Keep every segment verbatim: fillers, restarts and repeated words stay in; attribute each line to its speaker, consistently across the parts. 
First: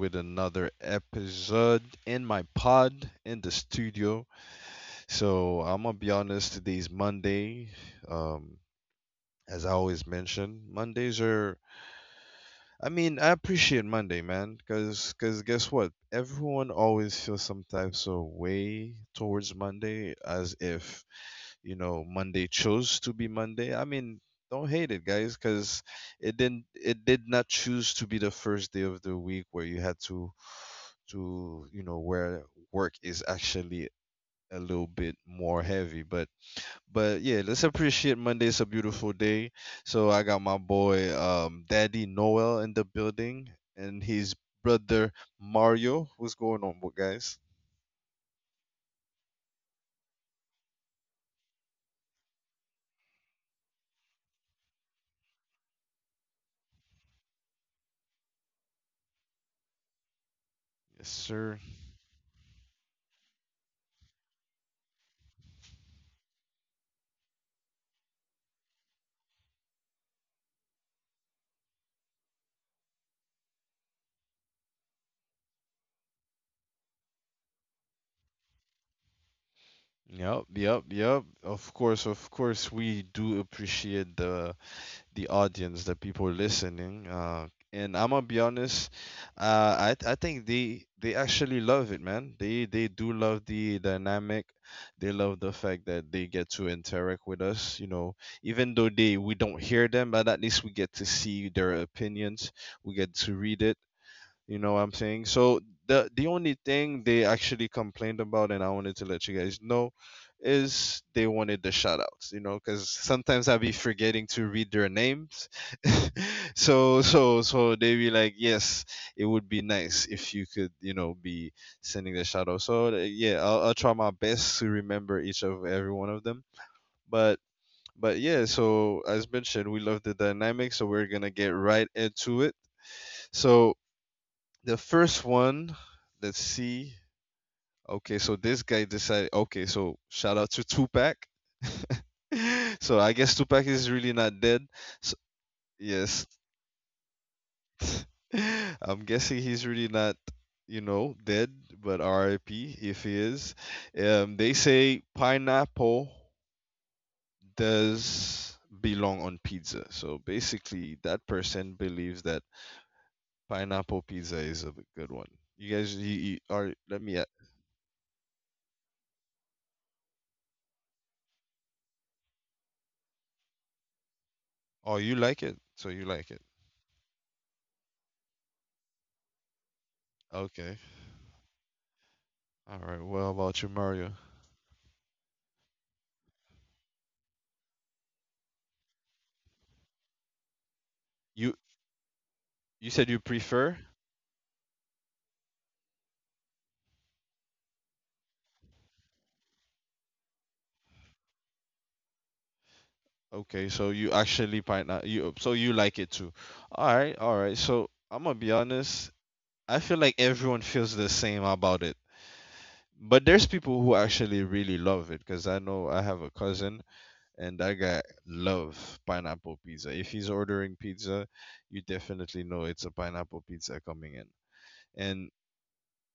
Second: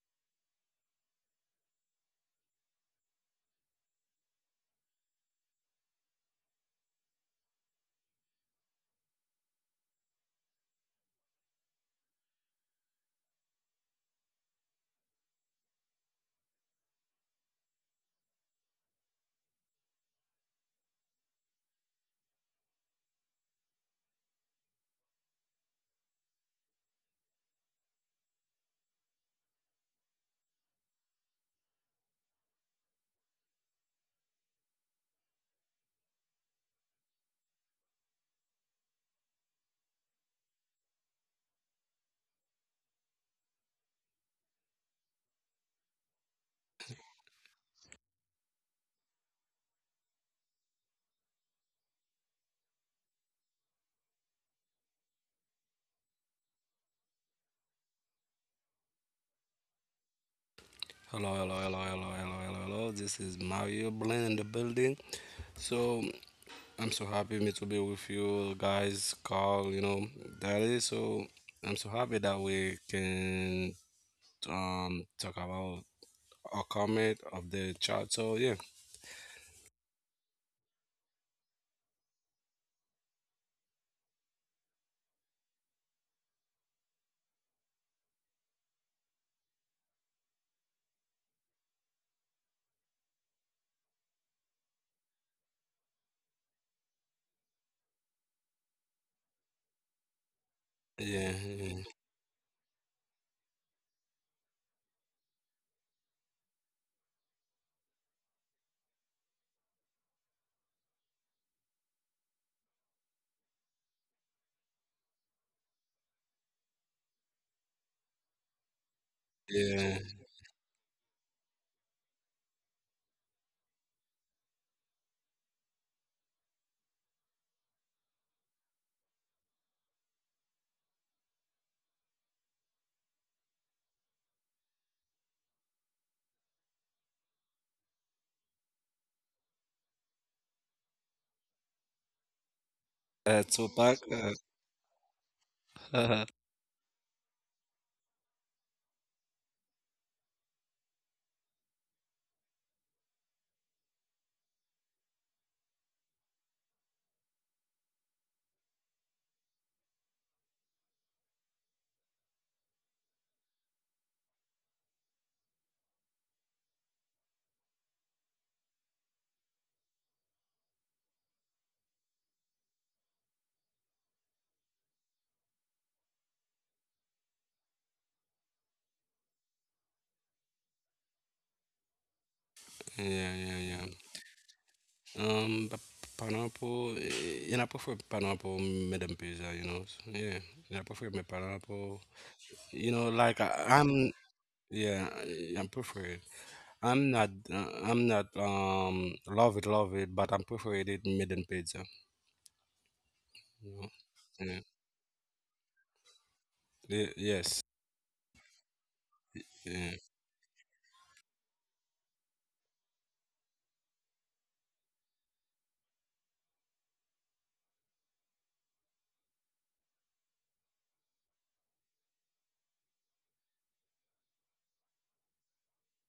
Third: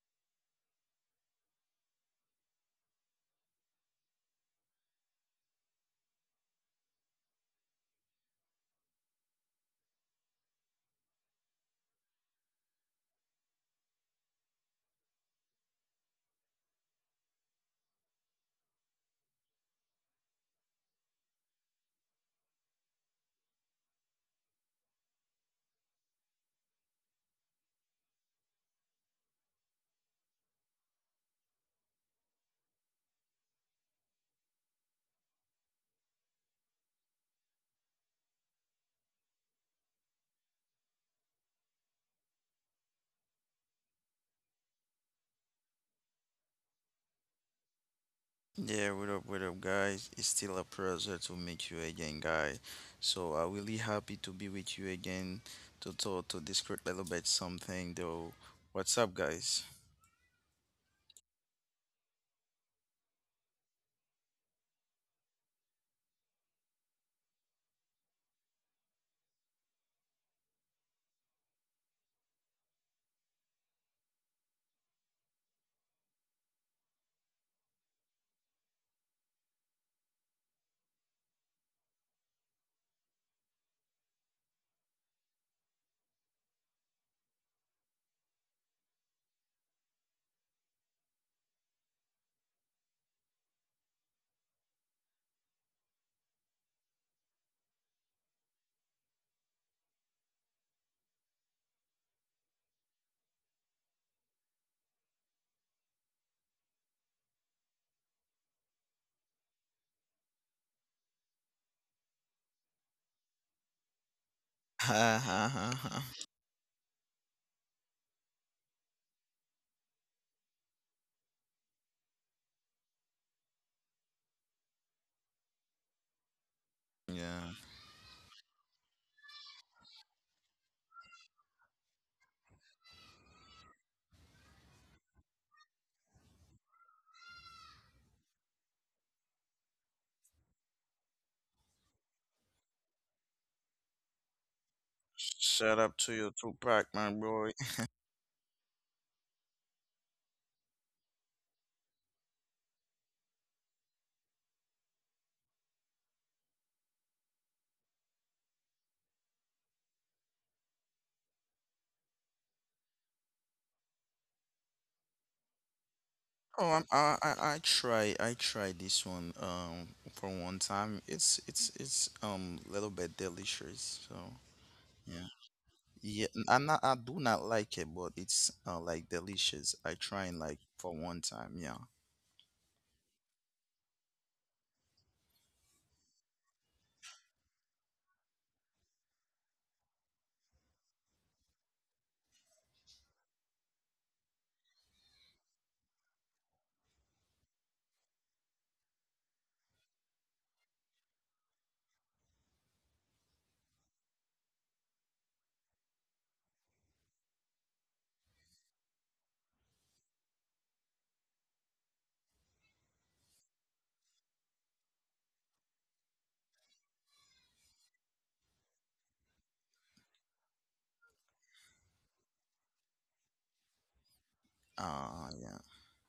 Speaker 1: with another episode in my pod in the studio. So I'm going to be honest, today's Monday. Um, as I always mention, Mondays are I mean, I appreciate Monday, man, cause, cause guess what? Everyone always feels some types of way towards Monday, as if you know Monday chose to be Monday. I mean, don't hate it, guys, cause it didn't, it did not choose to be the first day of the week where you had to, to you know, where work is actually a little bit more heavy. But but yeah, let's appreciate Monday. It's a beautiful day. So I got my boy um, Daddy Noel in the building and his brother Mario. What's going on, what guys?
Speaker 2: Yeah, what up, what up, guys? It's still a pleasure to meet you again, guys. So I'm really happy to be with you again to talk to discuss a little bit something though. What's up, guys?
Speaker 1: Yes,
Speaker 3: Hello, hello,
Speaker 1: sir.
Speaker 3: hello, hello, hello, hello, hello. This is Mario Blin in the building. So I'm so happy me to be with you guys, Carl, you know, Daddy. So I'm so happy that we can um talk about a comment of the chat. So yeah,
Speaker 1: Yep, yep, yep. Of course, of course, we do appreciate the the audience, the people listening. Uh, and I'm gonna be honest, uh, I I think they they actually love it, man. They they do love the dynamic. They love the fact that they get to interact with us. You know, even though they we don't hear them, but at least we get to
Speaker 3: yeah,
Speaker 1: see
Speaker 3: yeah.
Speaker 1: their opinions. We get to read it, you know what I'm saying? So the the only thing they actually complained about, and I wanted to let you guys know, is they wanted the shoutouts. You know, because sometimes I be forgetting to read their names. so so so they be like, yes, it would be
Speaker 3: yeah.
Speaker 1: nice if you could, you know, be sending the shout out. So uh, yeah, I'll, I'll try my best to remember each of every one of them. But
Speaker 2: Yeah.
Speaker 1: but yeah, so as mentioned, we love the dynamic, so we're gonna get right into it. So the first one, let's see. Okay, so this guy decided. Okay, so shout out to Tupac. So I guess
Speaker 3: Uh,
Speaker 1: Tupac is
Speaker 3: Tupac.
Speaker 1: really
Speaker 3: Uh,
Speaker 1: not dead. So,
Speaker 2: Shout out to
Speaker 1: yes,
Speaker 3: yeah,
Speaker 2: you, Tupac, my boy.
Speaker 1: I'm guessing he's really not, you know, dead, but R I P if he is. Um, they say pineapple does belong on pizza. So basically, that person believes that pineapple pizza is a good one. You guys, you, you are.
Speaker 2: Oh, I'm,
Speaker 1: Let me.
Speaker 2: I, I I try I try this one um for one time. It's it's it's um a little bit delicious. So
Speaker 1: Oh, you
Speaker 2: yeah.
Speaker 1: like it, so you like
Speaker 2: Yeah,
Speaker 1: it.
Speaker 2: n- I'm not. I do not like it, but it's uh, like delicious. I try and like
Speaker 1: Okay.
Speaker 2: for one time. Yeah.
Speaker 1: All right. Well,
Speaker 3: yeah,
Speaker 1: about you,
Speaker 3: yeah.
Speaker 1: Mario?
Speaker 3: Um, but pineapple. eh, And I prefer pineapple, Madam Pizza. You know. So, yeah, and I prefer my
Speaker 1: You
Speaker 3: pineapple.
Speaker 1: you
Speaker 3: You
Speaker 1: said
Speaker 3: know,
Speaker 1: you
Speaker 3: like I,
Speaker 1: prefer.
Speaker 3: I'm, yeah, I- I'm preferred. I'm not, uh, I'm not, um, love it, love it, but I'm preferred it midden pizza.
Speaker 1: Okay,
Speaker 3: You
Speaker 1: so
Speaker 3: know?
Speaker 1: you actually
Speaker 3: Yeah.
Speaker 1: find out you so you like it too. All right.
Speaker 3: Ye-
Speaker 1: All right.
Speaker 3: Yes.
Speaker 1: So I'm gonna be honest. I feel
Speaker 3: Yeah.
Speaker 1: like everyone feels the same about it. But there's people who actually really love it because I know I have a cousin and that guy love pineapple pizza. If he's ordering pizza, you definitely know it's a pineapple pizza coming in. And
Speaker 2: Ah, yeah.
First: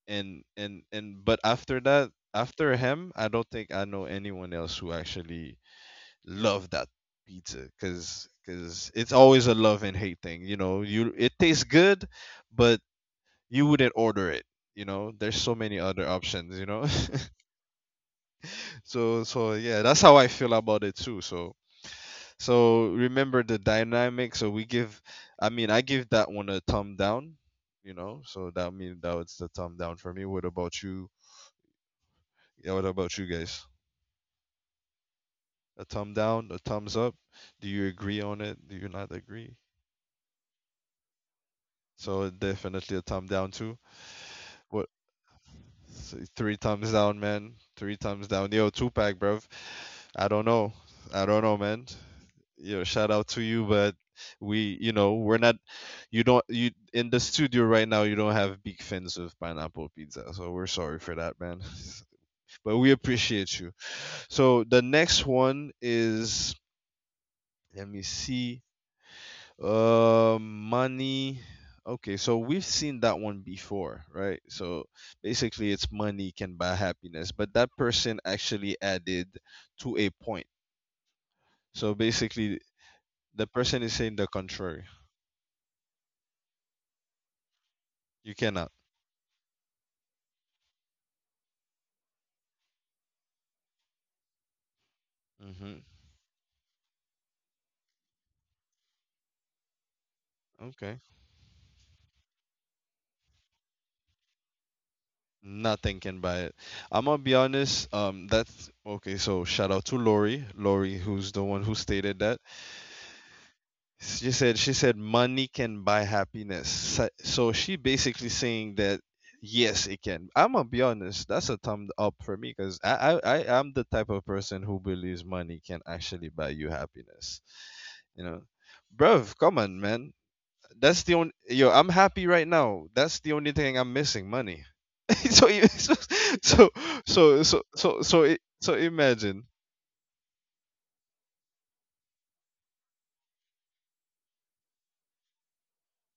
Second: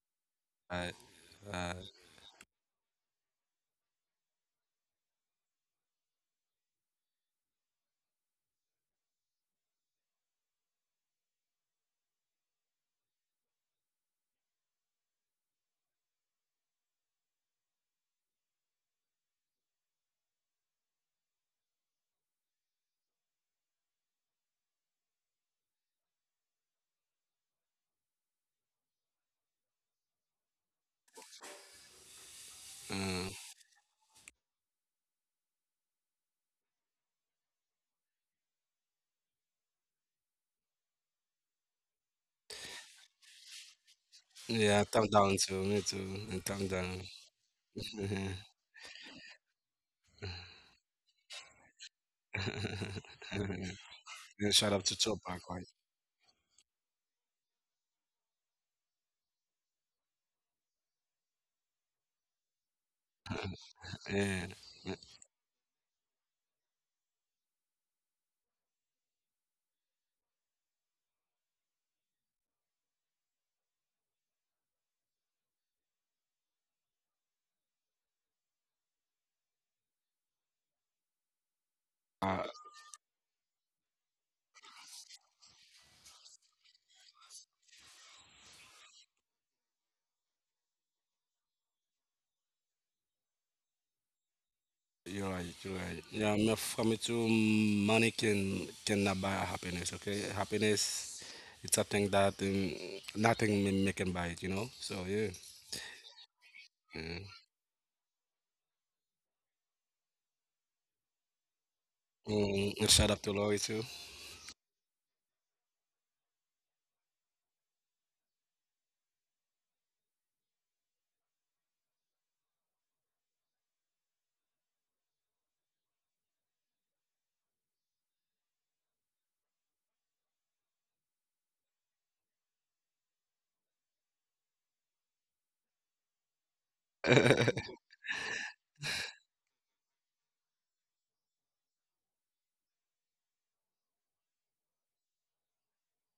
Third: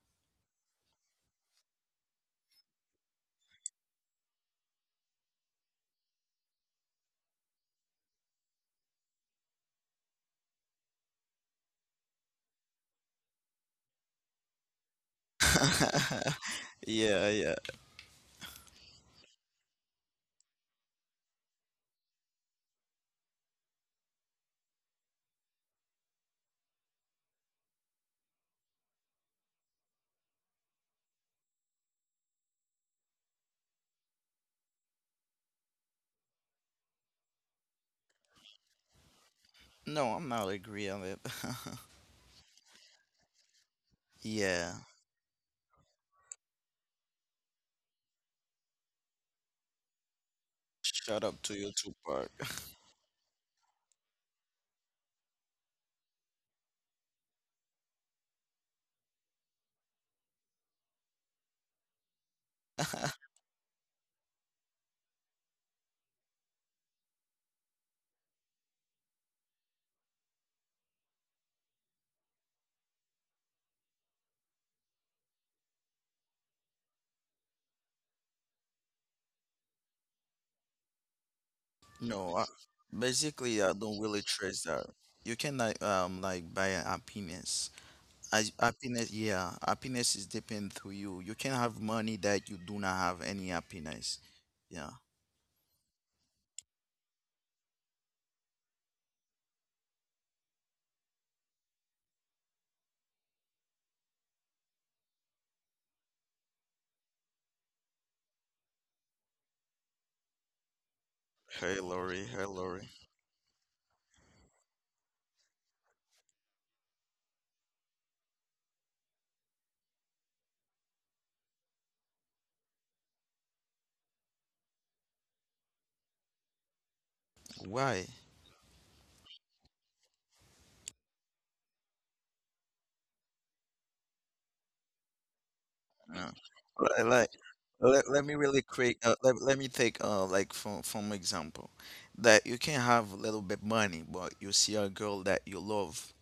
Speaker 1: and and
Speaker 3: I,
Speaker 1: and but
Speaker 3: uh,
Speaker 1: after that, after him, I don't think I know anyone else who actually love that pizza, because because it's always a love and hate thing, you know, you it tastes good, but you wouldn't order it, you know, there's so many other options, you know.
Speaker 2: Yeah, yeah.
Speaker 1: so so yeah, that's how I feel about it too. So so remember the dynamic, so we give, I mean, I give that one a thumb down, you know, so that mean that was the thumb down for me. What about you? Yeah, what
Speaker 3: uh,
Speaker 1: about you guys? A thumb down, a thumbs up. Do you agree on it? Do you not agree?
Speaker 2: No, I'm not agree on it.
Speaker 1: So definitely a thumb down too.
Speaker 2: Yeah.
Speaker 3: yeah,
Speaker 1: What?
Speaker 3: thumb down too. Me too. And
Speaker 1: Three
Speaker 3: thumb
Speaker 1: thumbs
Speaker 3: down.
Speaker 1: down, man. Three thumbs
Speaker 3: Mhm.
Speaker 1: down. Yo, Tupac, bruv. I don't know.
Speaker 2: Shut
Speaker 1: I
Speaker 2: up
Speaker 1: don't
Speaker 2: to
Speaker 1: know,
Speaker 2: your
Speaker 1: man.
Speaker 2: Tupac.
Speaker 1: Yo, shout out to you, but
Speaker 3: And shout
Speaker 1: we,
Speaker 3: out
Speaker 1: you
Speaker 3: to
Speaker 1: know, we're
Speaker 3: Tupac,
Speaker 1: not.
Speaker 3: right?
Speaker 1: You don't. You in the studio right now. You don't have big fans of pineapple pizza, so we're sorry for that, man. But we appreciate you.
Speaker 3: Yeah.
Speaker 1: So the next one is. Let me see. Uh, money. Okay, so we've seen that one before, right? So basically, it's money can buy happiness, but that person actually added to a point. So
Speaker 2: No,
Speaker 3: Uh,
Speaker 2: I,
Speaker 1: basically, the
Speaker 2: basically, I
Speaker 1: person is
Speaker 2: don't
Speaker 1: saying
Speaker 2: really
Speaker 1: the
Speaker 2: trust
Speaker 1: contrary.
Speaker 2: that. You can like um like buy a happiness.
Speaker 1: You
Speaker 2: As
Speaker 1: cannot.
Speaker 2: happiness, yeah, happiness is depend to you. You can have money that you do not have any happiness. Yeah.
Speaker 3: You're right, you're
Speaker 1: Mm-hmm.
Speaker 3: right. Yeah, me from it too, money can cannot buy happiness, okay? Happiness,
Speaker 1: Okay.
Speaker 3: it's something that um, nothing me, me can buy it, you know? So, yeah.
Speaker 1: Nothing can buy it. I'm gonna
Speaker 3: Yeah.
Speaker 1: be honest. Um, that's okay. So shout out to Lori, Lori, who's the one who
Speaker 2: Hey,
Speaker 1: stated
Speaker 2: Lori.
Speaker 1: that.
Speaker 2: Hey,
Speaker 3: Mm,
Speaker 2: Lori.
Speaker 3: and shout out to Lori too.
Speaker 1: She said she said money can buy happiness. So so she basically saying that yes, it can. I'm gonna be honest. That's a thumb up for me because I, I I am the type of person who believes money can actually buy you happiness.
Speaker 2: Why?
Speaker 1: You know, bruv, come on, man. That's the only yo. I'm happy right now. That's the only thing I'm missing. Money. so, you- so
Speaker 2: Yeah.
Speaker 1: so
Speaker 2: Like,
Speaker 1: so so so
Speaker 2: Let, let
Speaker 1: so
Speaker 2: me
Speaker 1: I-
Speaker 2: really
Speaker 1: so
Speaker 2: quick. Uh, let,
Speaker 1: imagine.
Speaker 2: let me take uh like from from example that you can have a little bit money, but you see a girl that you love.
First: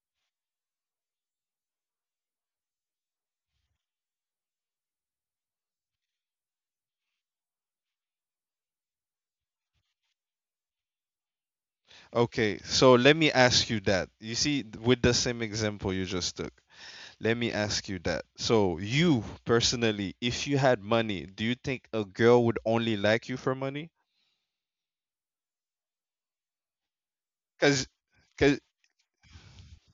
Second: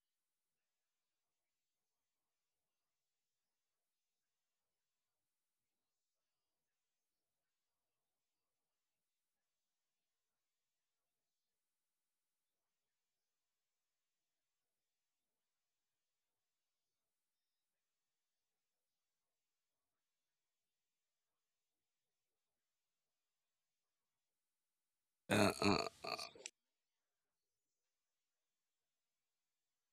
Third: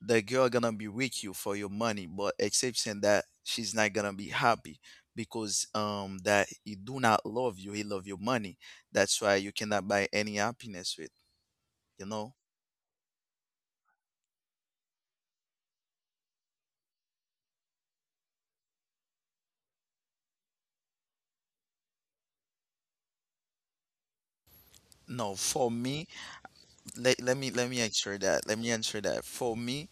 Speaker 2: The girl gonna be with you for your money, but exception that she's not gonna be happy because um that he do not love you. He love your money. That's why you cannot buy any happiness with. You know.
Speaker 1: Okay, so let me ask you that. You see, with the same example you just took. Let me ask you that. So, you personally, if you had money, do you think a girl would only like you for money?
Speaker 2: No,
Speaker 3: Uh,
Speaker 2: for me,
Speaker 3: uh,
Speaker 2: let, let me let me
Speaker 1: Cause,
Speaker 2: answer that. Let
Speaker 1: because
Speaker 2: me answer that. For me,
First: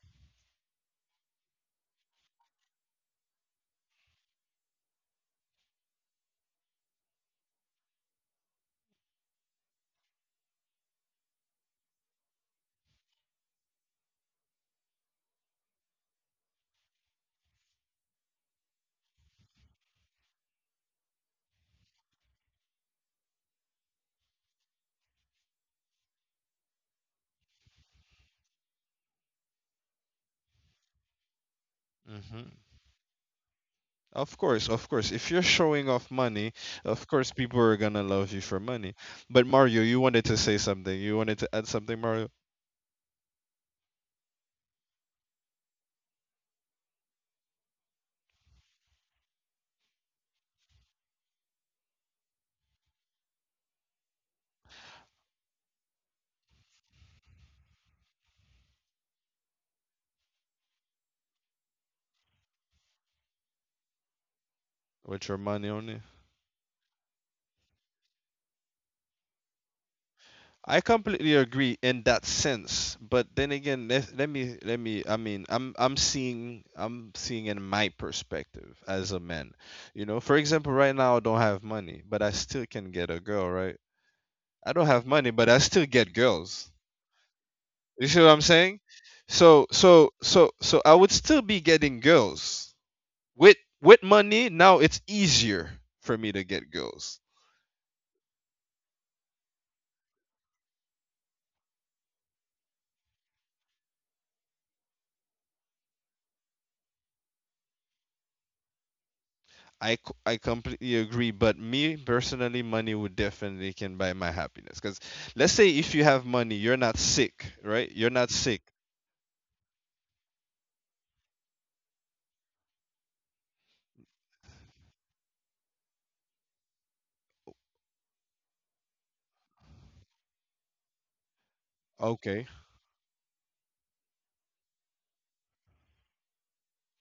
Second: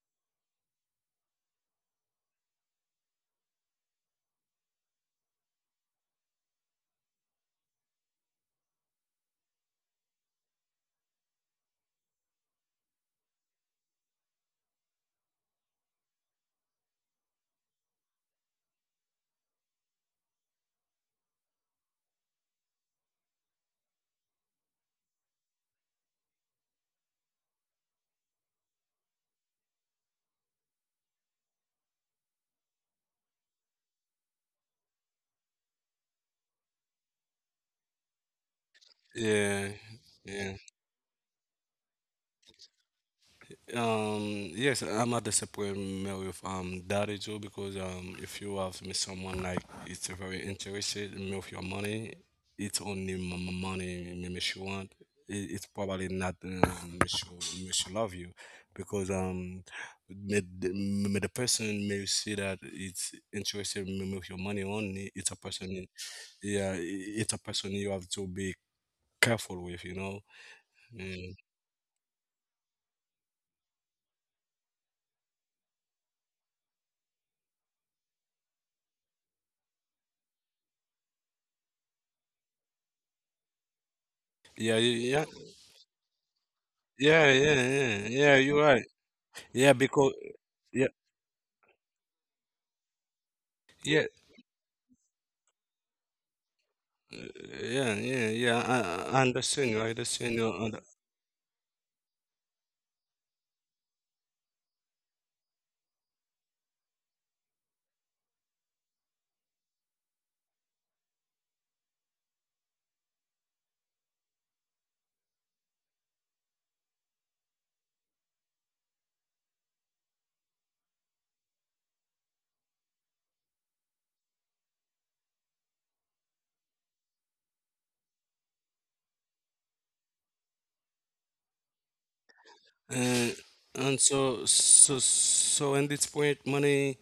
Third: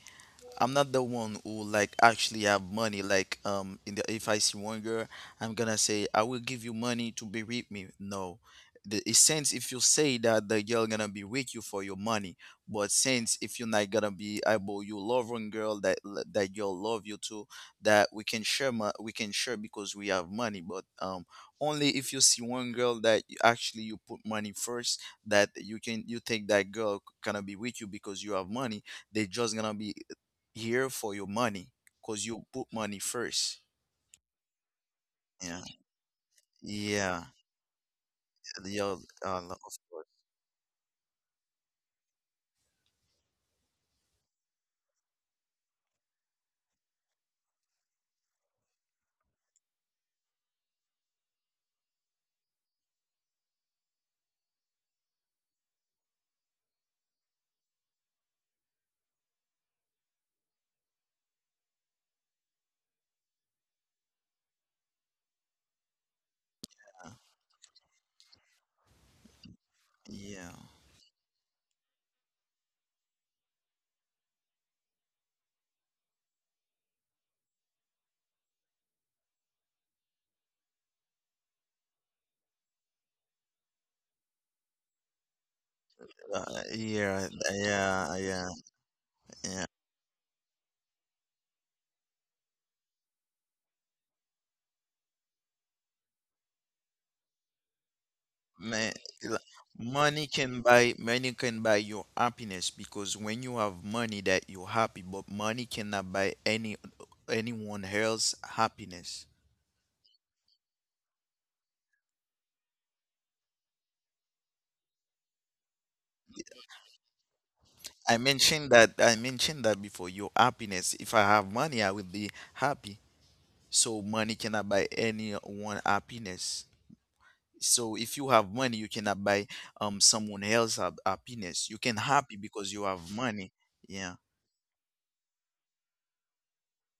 Speaker 2: I'm not the one who like actually have money. Like um, in the if I see one girl, I'm gonna say I will give you money to be with me. No, the it sense if you say that the girl gonna be with you for your money, but since if you're not gonna be able, you love one girl that l- that girl love you too, that we can share mo- we can share because we have money. But um, only if you see one girl that you- actually you put money first, that you can you think that girl gonna be with you because you have money they just gonna be here for your money because you
Speaker 1: because
Speaker 2: put money first.
Speaker 1: of course, of course. If you're
Speaker 2: Yeah,
Speaker 1: showing off money, of
Speaker 2: yeah,
Speaker 1: course people are gonna love you for
Speaker 2: yeah,
Speaker 1: money.
Speaker 2: uh,
Speaker 1: But
Speaker 2: lo-
Speaker 3: yeah,
Speaker 2: of
Speaker 1: Mario, you
Speaker 2: course.
Speaker 1: wanted to
Speaker 3: yeah.
Speaker 1: say something. You wanted to add something, Mario,
Speaker 3: Um, yes, I'm not disappointed with um that is all because um if you have me someone like it's very interested in me with your money, it's only m- m- money me me she want. It, it's probably not um, me she, me she love you because um me, the- me the person may see that it's interested in me with your money only.
Speaker 1: with
Speaker 3: It's a
Speaker 1: your money
Speaker 3: person,
Speaker 1: on.
Speaker 3: yeah, i- it's a person you have to be careful with, you know.
Speaker 2: Yeah,
Speaker 1: I
Speaker 3: Mm.
Speaker 1: completely agree in that sense, but then again, let, let me let me. I mean, I'm I'm seeing, I'm seeing in my perspective as a man. You know, for example, right now I don't have money, but I still can get a girl, right? I
Speaker 3: Yeah,
Speaker 1: don't
Speaker 3: y-
Speaker 1: have
Speaker 3: yeah,
Speaker 1: money, but I still get
Speaker 2: uh,
Speaker 1: girls.
Speaker 3: yeah,
Speaker 2: yeah,
Speaker 3: yeah, yeah,
Speaker 1: You
Speaker 2: yeah,
Speaker 1: see what
Speaker 3: yeah.
Speaker 1: I'm
Speaker 2: yeah,
Speaker 3: You're
Speaker 1: saying?
Speaker 3: right.
Speaker 1: So
Speaker 2: yeah.
Speaker 3: Yeah,
Speaker 1: so
Speaker 3: because
Speaker 1: so so
Speaker 3: yeah,
Speaker 1: I would still be getting girls with with
Speaker 3: yeah,
Speaker 1: money. Now it's easier for me to get girls.
Speaker 3: uh, yeah, yeah, yeah.
Speaker 2: Man,
Speaker 3: I, I
Speaker 2: l-
Speaker 3: understand you. I
Speaker 2: money
Speaker 3: understand you.
Speaker 2: can
Speaker 3: And
Speaker 2: buy money can buy your happiness because when you have money that you're happy, but money cannot buy any anyone else happiness.
Speaker 1: I, c- I completely agree, but me personally, money would definitely can buy my happiness. Because let's say if you have money, you're not sick, right? You're
Speaker 2: I
Speaker 1: not sick.
Speaker 2: mentioned that I mentioned that before. Your happiness. If I have money, I will be happy. So money cannot buy anyone happiness. So if you have money you cannot buy um someone else hap- happiness, you can happy
Speaker 1: Okay.
Speaker 2: because you have
Speaker 3: and,
Speaker 2: money,
Speaker 3: and
Speaker 2: yeah,
Speaker 3: so so so in this point, money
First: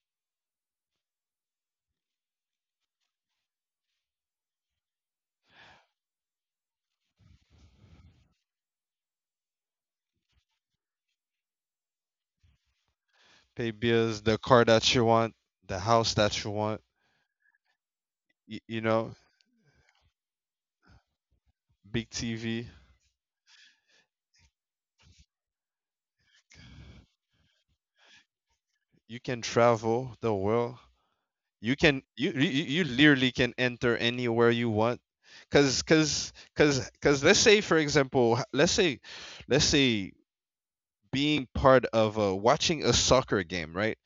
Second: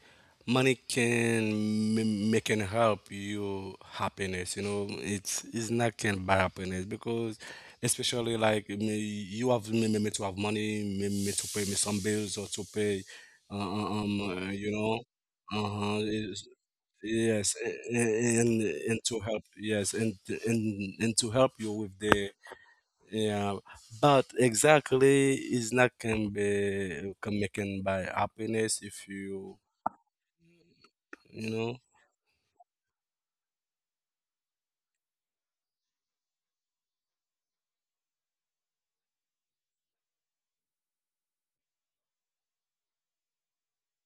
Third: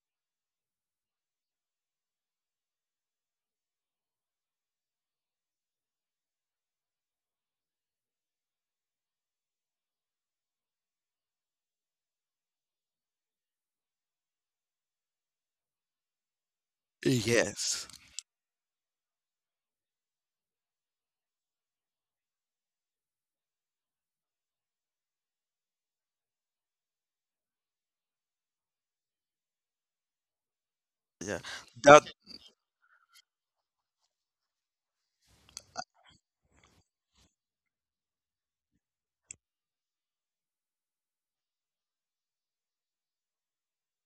Speaker 3: money can m- make and help you happiness. You know, it's it's not can buy happiness because especially like me, you have me, me me to have money, me, me to pay me some bills or to pay, uh,
Speaker 1: Pay
Speaker 3: uh, um,
Speaker 1: bills, the
Speaker 3: uh,
Speaker 1: car
Speaker 3: you
Speaker 1: that
Speaker 3: know.
Speaker 1: you want, the
Speaker 3: Uh-huh.
Speaker 1: house that you want,
Speaker 3: Yes,
Speaker 2: yes,
Speaker 3: a- a-
Speaker 1: y-
Speaker 3: and
Speaker 1: you
Speaker 3: and
Speaker 1: know,
Speaker 3: to help, yes, and and and to help you with
Speaker 1: big
Speaker 3: the
Speaker 1: T V.
Speaker 3: yeah, but exactly is not can be can making by happiness if
Speaker 1: You can
Speaker 3: you
Speaker 1: travel the world.
Speaker 2: yeah,
Speaker 3: you
Speaker 1: You
Speaker 3: know
Speaker 1: can,
Speaker 2: that
Speaker 1: you, you, you literally can enter anywhere you want. Cause, cause, cause, cause let's say, for example, h- let's say, let's say being part of a, watching a soccer game, right?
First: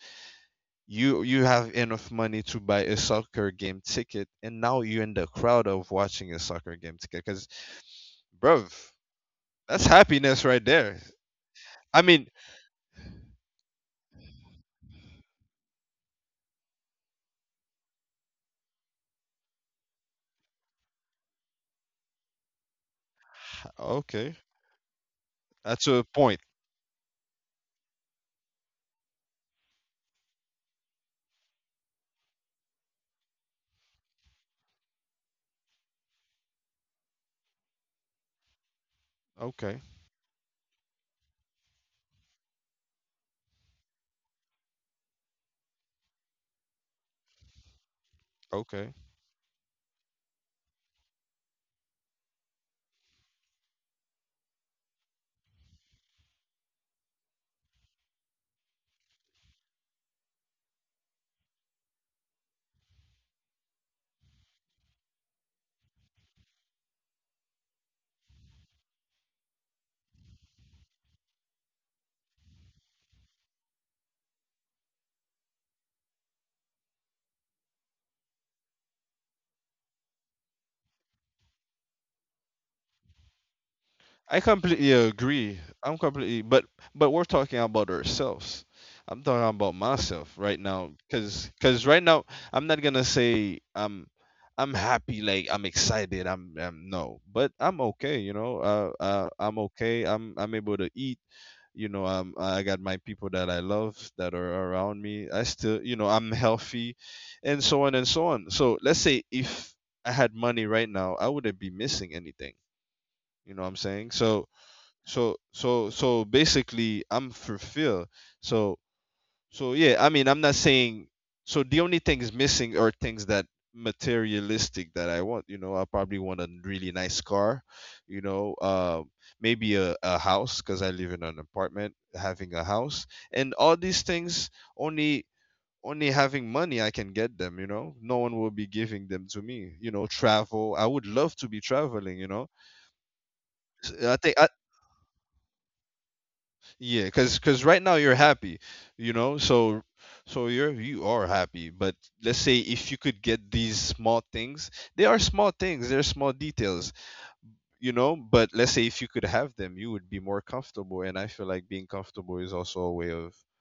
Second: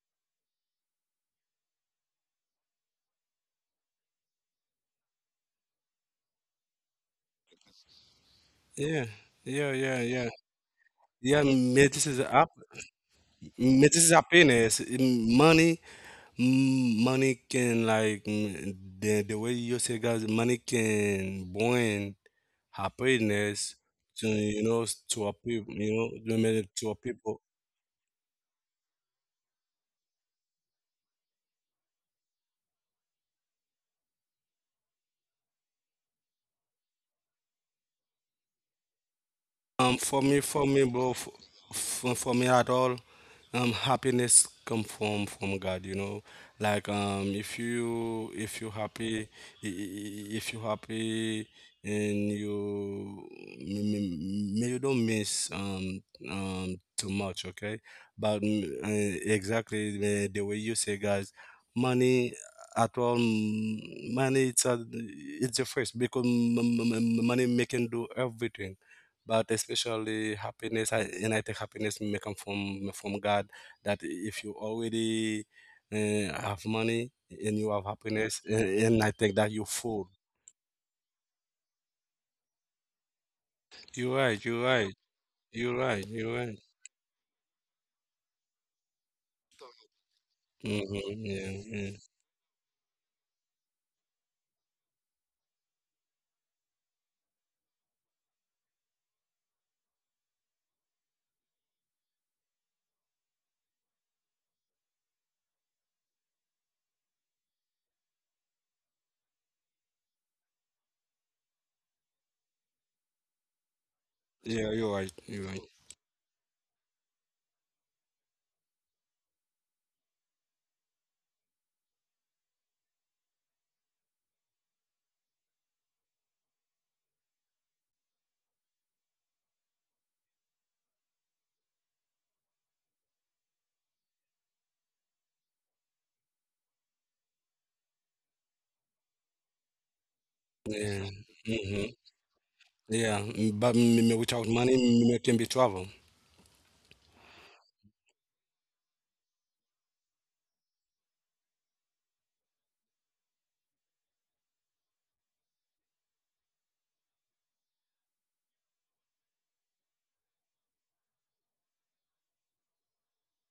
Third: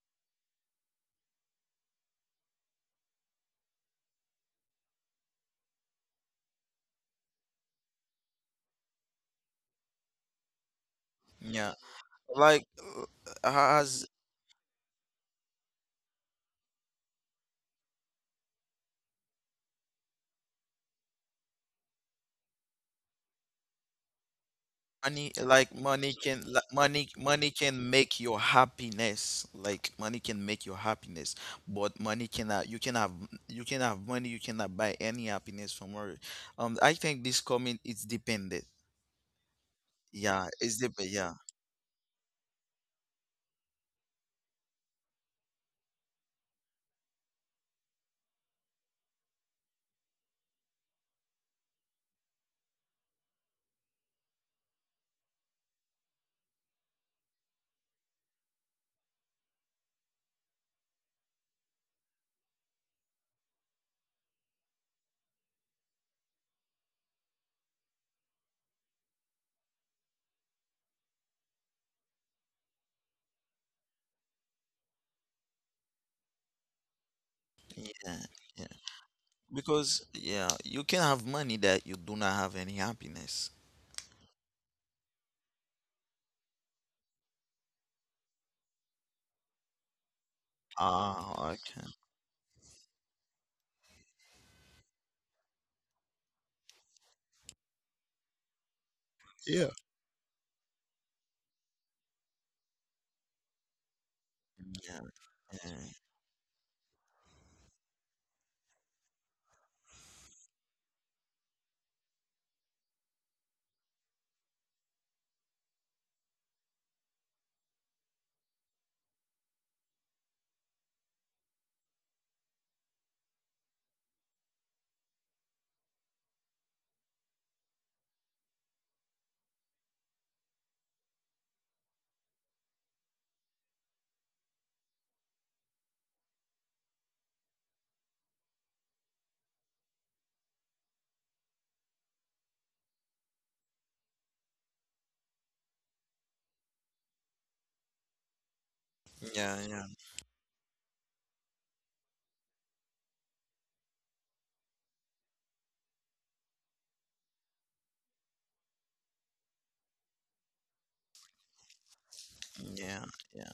Speaker 1: you you have enough money to buy a soccer game ticket and now you're in the crowd of watching a soccer game ticket because bruv,
Speaker 3: yeah yeah
Speaker 1: that's
Speaker 3: yeah yeah
Speaker 1: happiness right there.
Speaker 3: yeah
Speaker 2: yeah
Speaker 3: ma-
Speaker 1: I
Speaker 3: this is
Speaker 1: mean,
Speaker 3: up
Speaker 2: like uh,
Speaker 3: ma- this
Speaker 2: has
Speaker 3: is happiness. Mm, money mm, money can like mm, the the way you say guys money can bring happiness to
Speaker 1: okay,
Speaker 3: you know s- to a
Speaker 2: money
Speaker 3: people
Speaker 2: like
Speaker 1: that's
Speaker 3: you
Speaker 1: a
Speaker 3: know
Speaker 2: money
Speaker 3: to
Speaker 1: point.
Speaker 2: can
Speaker 3: many-
Speaker 2: like
Speaker 3: to a
Speaker 2: money
Speaker 3: people.
Speaker 2: money can make your happiness like money can make your happiness, but money cannot, you can have, you can have money you cannot buy any happiness from her. um I think this comment is dependent,
Speaker 1: Okay.
Speaker 3: Um, for me,
Speaker 2: yeah,
Speaker 3: for
Speaker 2: it's
Speaker 3: me, bro,
Speaker 2: depend,
Speaker 3: for,
Speaker 2: yeah,
Speaker 3: for, for me at all, um, happiness come from from God, you know. Like um, if you if you
Speaker 1: Okay.
Speaker 3: happy, i- i- if you happy, and you may, may may you don't miss um um too much, okay? But mm, uh, exactly the, the way you say, guys, money at all, mm, money it's a, it's the first because m- m- m- money making do everything but especially happiness I, and I think happiness may come from from God that if you already uh, have money and you have happiness and,
Speaker 2: yeah.
Speaker 3: and I think that you're full.
Speaker 2: Because yeah, you can have money that you do not have any happiness.
Speaker 3: You're
Speaker 1: I
Speaker 3: right, you're
Speaker 1: completely
Speaker 3: right,
Speaker 1: agree.
Speaker 3: you're
Speaker 1: I'm
Speaker 3: right, you're
Speaker 1: completely,
Speaker 3: right.
Speaker 1: but but we're talking about ourselves. I'm talking about myself right now,
Speaker 3: Hmm, yeah,
Speaker 1: cause
Speaker 2: Ah,
Speaker 1: cause
Speaker 2: okay.
Speaker 3: yeah.
Speaker 1: right now I'm not gonna say I'm I'm happy, like I'm excited. I'm, I'm no, but I'm okay. You know, uh, uh, I'm
Speaker 2: Yeah.
Speaker 1: okay. I'm I'm able to eat. You know, I'm I got my people that I love that are around
Speaker 2: Yeah,
Speaker 1: me. I still, you know, I'm healthy, and so on and so on. So let's say if I had money right now, I wouldn't be missing anything. You know what I'm saying? So
Speaker 3: Yeah, you're right,
Speaker 1: so
Speaker 3: you're right.
Speaker 1: so so basically I'm fulfilled. So so yeah, I mean, I'm not saying, so the only things missing are things that materialistic that I want, you know, I probably want a really nice car, you know, uh, maybe a, a house, because I live in an apartment, having a house and all these things, only only having money I can get them, you know, no one will be giving them to me, you know, travel, I would
Speaker 3: Yeah.
Speaker 1: love to be
Speaker 3: Mm-hmm.
Speaker 1: traveling, you know.
Speaker 3: Yeah. Mm, but
Speaker 1: S- i
Speaker 3: m- m-
Speaker 1: think I,
Speaker 3: without money, m- it can be trouble.
Speaker 1: Yeah, cause cause right now you're happy, you know.
Speaker 2: yeah,
Speaker 1: So
Speaker 2: yeah,
Speaker 1: so you're you are happy. But let's say if you could get these small things, they are small things. They're small details, you know. But let's say if you could have them, you would be more comfortable. And I feel like being comfortable is also a way
Speaker 2: yeah,
Speaker 1: of
Speaker 2: yeah.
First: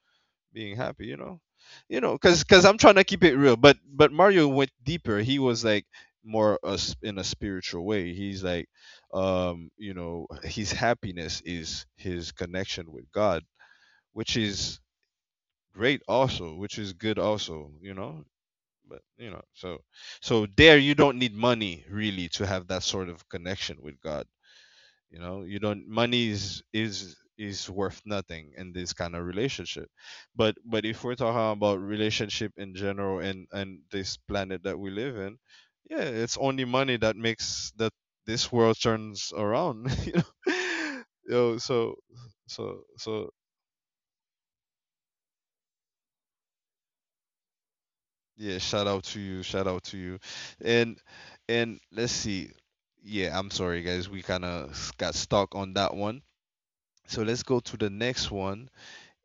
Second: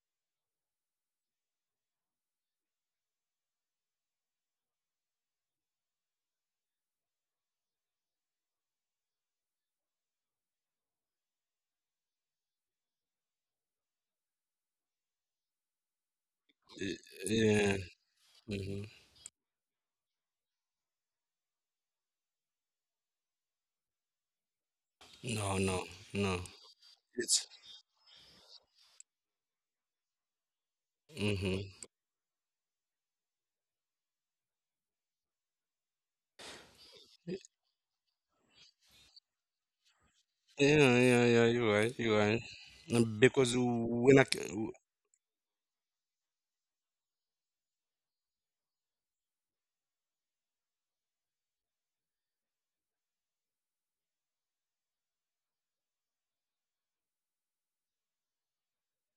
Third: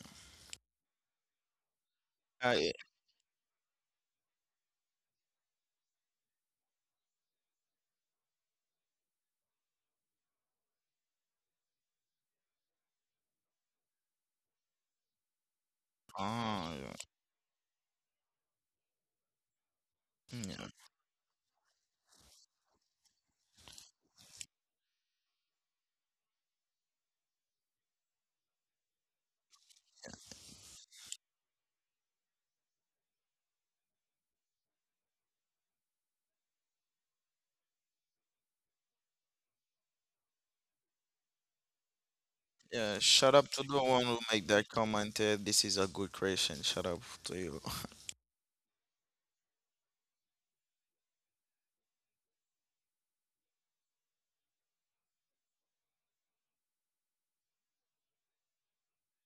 Speaker 1: being happy, you know. You know, cause cause
Speaker 2: I,
Speaker 1: I'm trying to keep it real. But but Mario went deeper. He was like more us in a spiritual way. He's like, um, you know, his happiness is his connection with God, which is great also,
Speaker 2: oh,
Speaker 1: which is
Speaker 3: Y-
Speaker 1: good also,
Speaker 3: Yeah.
Speaker 1: you know.
Speaker 3: Mm-hmm.
Speaker 1: But you know, so
Speaker 2: yeah,
Speaker 1: so
Speaker 2: yeah.
Speaker 1: there you don't need money really to have that sort of connection with God. You know, you
Speaker 3: No, no,
Speaker 1: don't, money
Speaker 3: no.
Speaker 1: is is
Speaker 3: It's.
Speaker 1: is worth nothing in this kind of relationship. But but if we're talking about
Speaker 3: Mm-hmm.
Speaker 1: relationship in general and and this planet that we live in, yeah, it's only money that makes that this world turns around. You know,
Speaker 3: Yeah, yeah, yeah.
Speaker 1: yo,
Speaker 3: You're
Speaker 1: so
Speaker 3: right. You're right.
Speaker 1: so
Speaker 2: Yeah,
Speaker 3: And
Speaker 1: so
Speaker 2: shout out
Speaker 3: because
Speaker 2: to the one who
Speaker 3: when I
Speaker 2: make that
Speaker 3: c-
Speaker 2: comment. uh, This is a good question. Shout out to you.
Speaker 1: yeah, shout out to you. Shout out to you. And and let's see. Yeah, I'm sorry guys. We kind of got stuck on that one. So let's go to the next one.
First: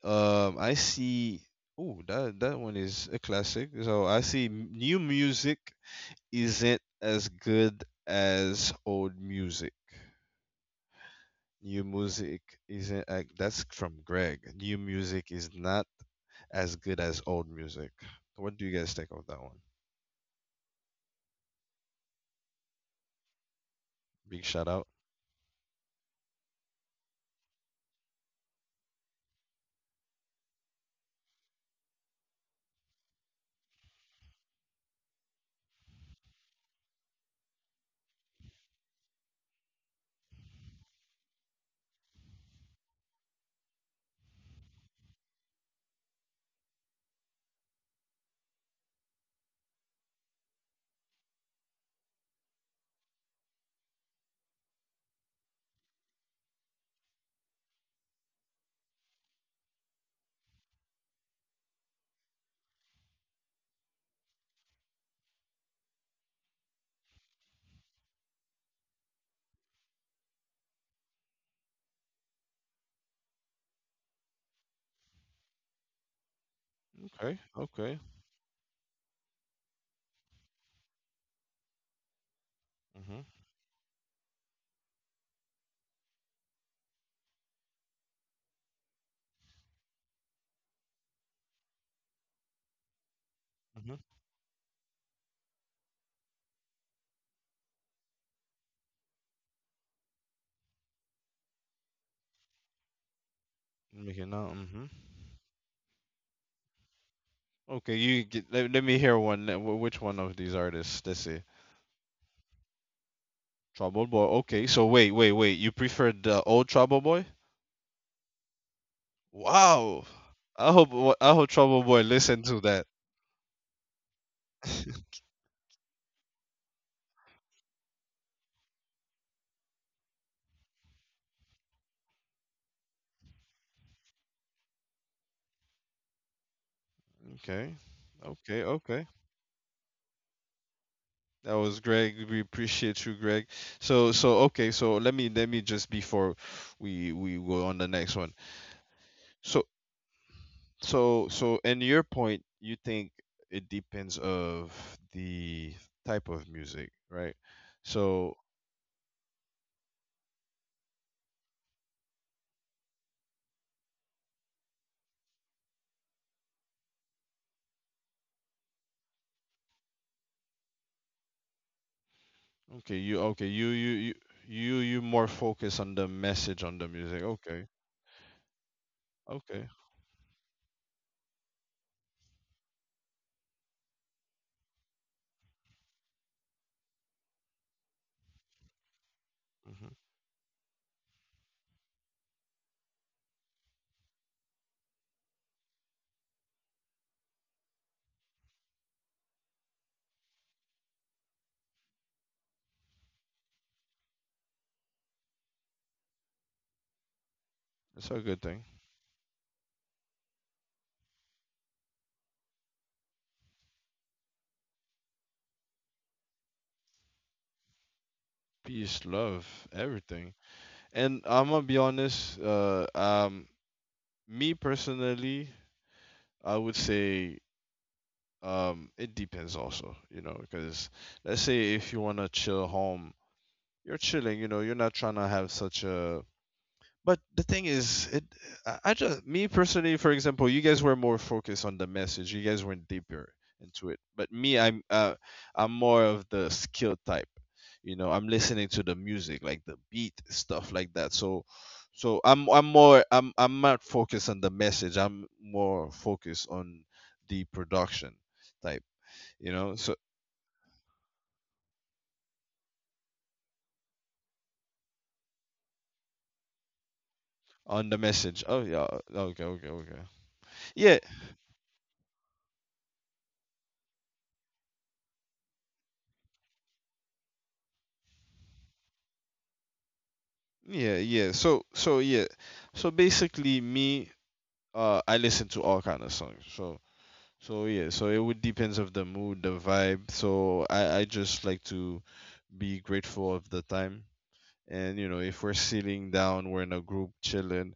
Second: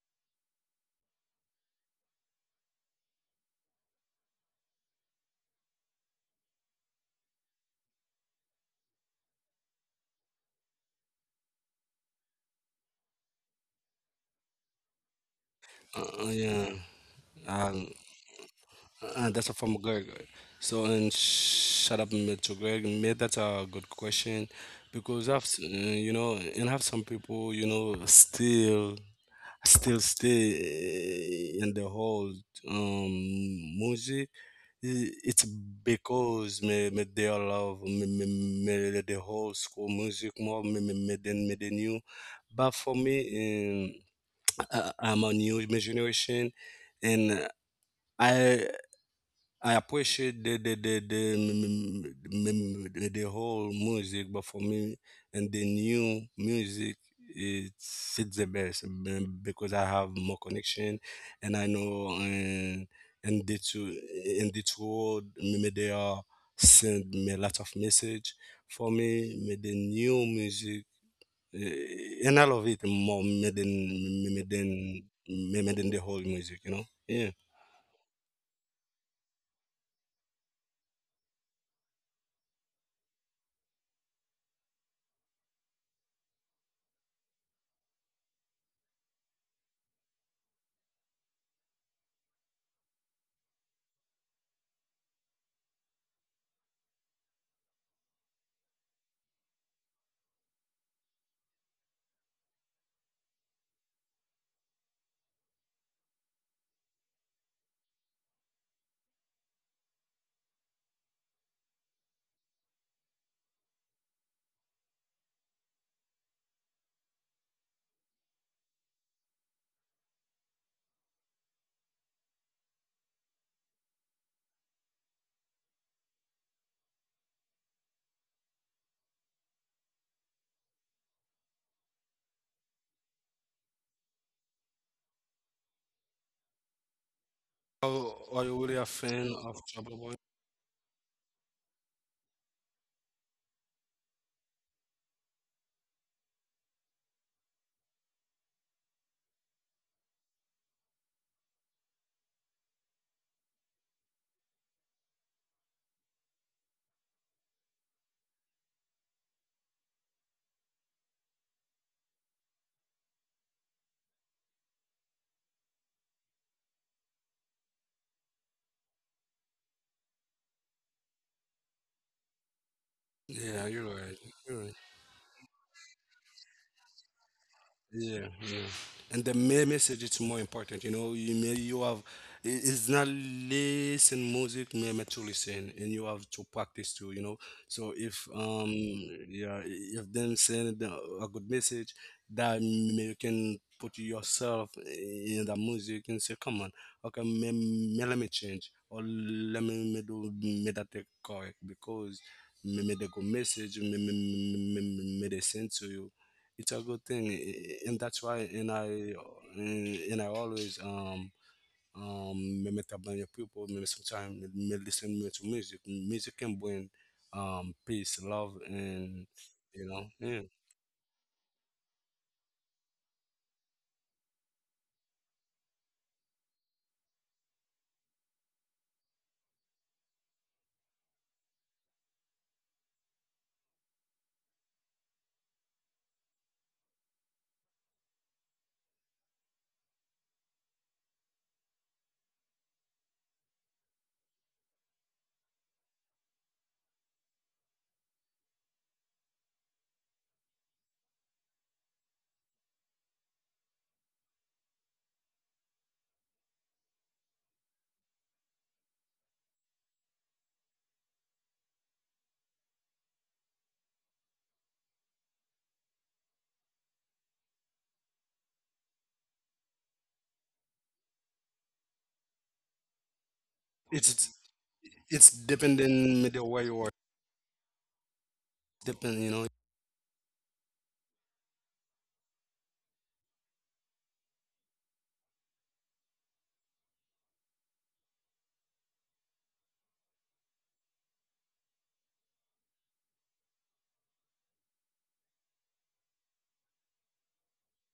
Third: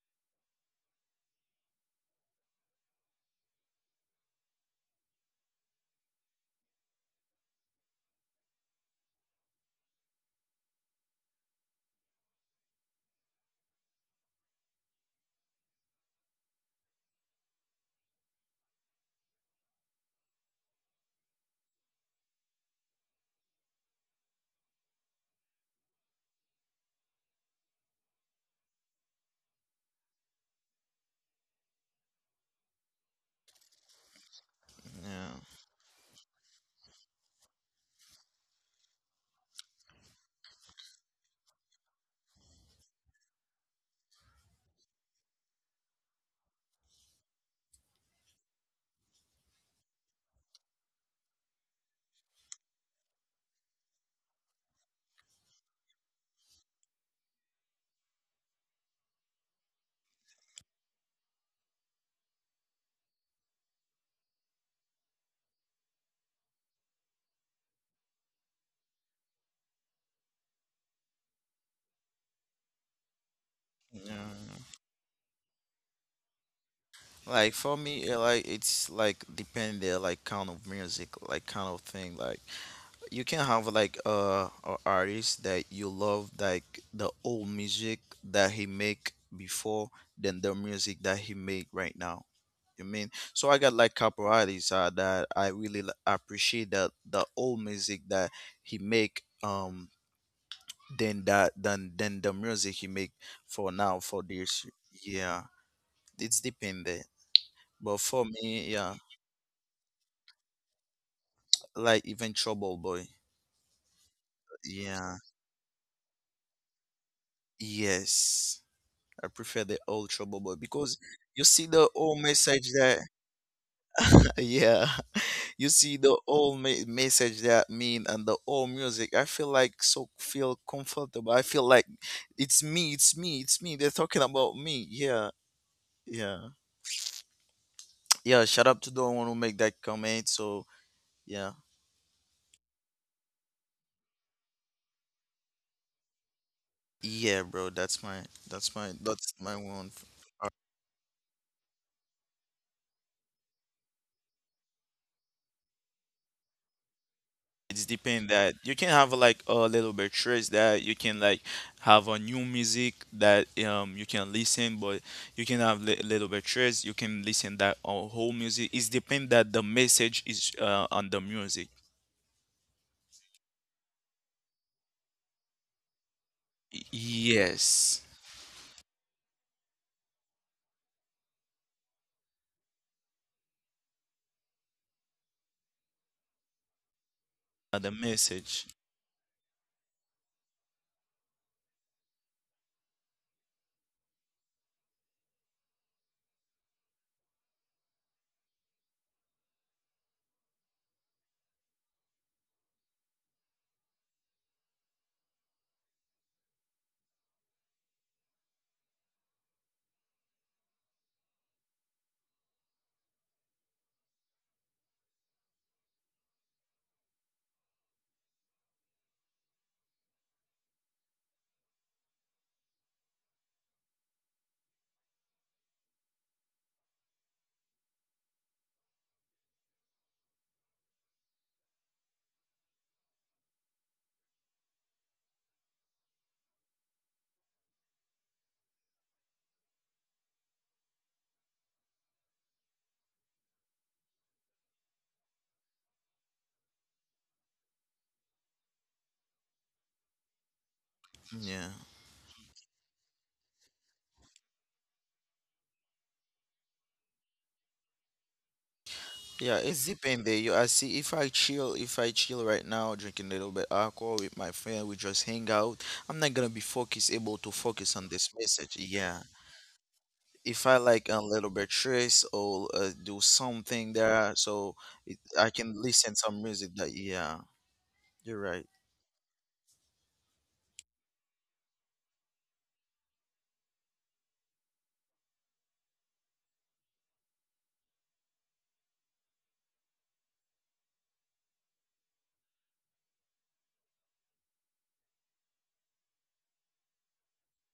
Speaker 1: Um I see. Oh, that that one is a classic. So I see m- new music isn't as good as old music. New music isn't uh, that's from Greg. New music is not
Speaker 3: uh, uh, yeah,
Speaker 1: as good as old
Speaker 3: um,
Speaker 1: music. What do you guys think of
Speaker 3: uh,
Speaker 1: that
Speaker 3: that's
Speaker 1: one?
Speaker 3: from Greg. So and shut up, mate. Greg, mate. That's a good
Speaker 1: Big
Speaker 3: question
Speaker 1: shout out.
Speaker 3: because I've s- uh, you know, and have some people you know still. Still stay in the whole um music i-
Speaker 2: Yeah,
Speaker 3: it's because me, me they all love me, me, me the whole school music more me, me, me than me than you but for me um, I, I'm a new generation and i I appreciate the the the the, mm, mm, the, the whole music, but for me and the new music, it's it's the best mm, because I have more connection, and I know uh, and the two in the two world, mm, they are send me a lot of message. For me, mm, the new music, uh, and I love it more mm, than
Speaker 2: yeah.
Speaker 3: mm, than mm, than the whole music, you know. Yeah.
Speaker 1: Okay,
Speaker 2: Like for
Speaker 1: okay.
Speaker 2: me, uh, like it's like depending like kind of music, like kind of thing, like. You
Speaker 1: Mhm.
Speaker 2: can have like uh a artist that you love like the old music that he make before than the music that he make right now, you mean. So I got like
Speaker 1: Mhm.
Speaker 2: couple artists, uh, that I really li- appreciate that the old music that he make, um than that than than the music he make for now for
Speaker 1: Making out.
Speaker 2: this,
Speaker 1: Mhm.
Speaker 2: yeah, it's dependent.
Speaker 1: Okay,
Speaker 2: But
Speaker 1: you
Speaker 2: for me,
Speaker 1: get, let, let
Speaker 2: yeah,
Speaker 1: me hear one. let- wh- Which one of these artists? Let's see.
Speaker 2: like even Trouble Boy,
Speaker 1: Trouble Boy. Okay, so wait,
Speaker 2: yeah,
Speaker 1: wait, wait. You preferred the old Trouble Boy?
Speaker 2: yes, I prefer the
Speaker 1: Wow.
Speaker 2: old Trouble Boy
Speaker 1: I hope
Speaker 2: because
Speaker 1: wh- I
Speaker 2: you
Speaker 1: hope
Speaker 2: see
Speaker 1: Trouble
Speaker 2: the
Speaker 1: Boy
Speaker 2: old
Speaker 1: listen to
Speaker 2: message
Speaker 1: that.
Speaker 2: that yeah, you see the old me- message that mean and the old music. I feel like so feel comfortable. I feel like it's me, it's me, it's me. They're talking about me. Yeah, yeah,
Speaker 1: Okay.
Speaker 3: Are are you
Speaker 2: yeah.
Speaker 1: Okay,
Speaker 3: really a
Speaker 2: Shout out to
Speaker 1: okay.
Speaker 2: the
Speaker 3: fan
Speaker 2: one who
Speaker 3: of
Speaker 2: make that
Speaker 3: Trouble?
Speaker 2: comment. So
Speaker 1: That
Speaker 2: yeah,
Speaker 1: was Greg. We appreciate you, Greg. So so okay, so let me let me just before we we
Speaker 2: yeah,
Speaker 1: go on
Speaker 2: bro.
Speaker 1: the
Speaker 2: That's
Speaker 1: next
Speaker 2: my
Speaker 1: one.
Speaker 2: that's my that's my
Speaker 1: So
Speaker 2: one.
Speaker 1: So, so in your point, you think it depends of the type of music, right?
Speaker 2: It's depend
Speaker 1: So,
Speaker 2: that you can have like a little bit stress that you can like have a new music that um you can listen, but you can have li- little bit stress, you can listen that on whole music. It's depend that the message is, uh, on the music.
Speaker 1: okay, you okay,
Speaker 3: Yeah,
Speaker 1: you
Speaker 3: you're
Speaker 1: you
Speaker 3: right.
Speaker 1: you
Speaker 3: You're right.
Speaker 1: you you more focus on the message on the
Speaker 2: Y-
Speaker 1: music. Okay,
Speaker 2: yes.
Speaker 3: Yeah, and the me-
Speaker 1: okay,
Speaker 3: message it's more important. You know, you may you have i- it's not listen music, maybe to listen, and you have to practice too. You know, so
Speaker 2: uh, the
Speaker 3: if um
Speaker 2: message,
Speaker 3: yeah, i-
Speaker 1: hmm
Speaker 3: if them send the- a good message, that may you can put yourself in the music and say, come on, okay, me, me let me change or let me, me do me that take correct because me, me the good message me me me, me, me they send to you it's a good thing a- and
Speaker 1: it's
Speaker 3: that's
Speaker 1: a
Speaker 3: why
Speaker 1: good
Speaker 3: and
Speaker 1: thing.
Speaker 3: i and, and I always um um me met up with your people me sometimes me listen me to music music can bring um peace love
Speaker 1: Peace,
Speaker 3: and
Speaker 1: love,
Speaker 3: you know yeah
Speaker 1: everything. And I'm gonna be honest. Uh, um, me personally, I would say um, it depends also. You know, because let's say if you wanna chill home, you're chilling, you know, you're not trying to have such a, but the thing is, it I I just, me personally, for example, you guys were more focused on the message, you guys went deeper into it. But me, i'm uh, i'm more of the skill type, you know, I'm listening to the music like the beat, stuff like that. so
Speaker 2: yeah.
Speaker 1: so i'm i'm more i'm i'm not focused on the message, I'm more focused on the production type, you
Speaker 2: Yeah,
Speaker 1: know.
Speaker 2: it's
Speaker 1: So
Speaker 2: depend there. You I see if I chill, if I chill right now, drinking a little bit alcohol with my friend, we just hang out. I'm not gonna be focused, able to
Speaker 1: on
Speaker 2: focus
Speaker 1: the
Speaker 2: on this
Speaker 1: message. Oh
Speaker 2: message.
Speaker 1: yeah.
Speaker 2: Yeah.
Speaker 1: Okay okay okay
Speaker 2: If I
Speaker 1: yeah.
Speaker 2: like a little bit stress or uh, do
Speaker 3: it's
Speaker 2: something
Speaker 3: it's,
Speaker 2: there, so it, I can
Speaker 3: depending me
Speaker 2: listen
Speaker 3: the
Speaker 2: some
Speaker 3: way you are
Speaker 2: music that yeah, you're right.
Speaker 3: depend you know
Speaker 1: Yeah, yeah. So so yeah. So basically me, uh I listen to all kind of songs. So so yeah, so it would depends of the mood, the vibe. So I I just like to be grateful of the time. And you know, if we're sitting down, we're in a group chilling,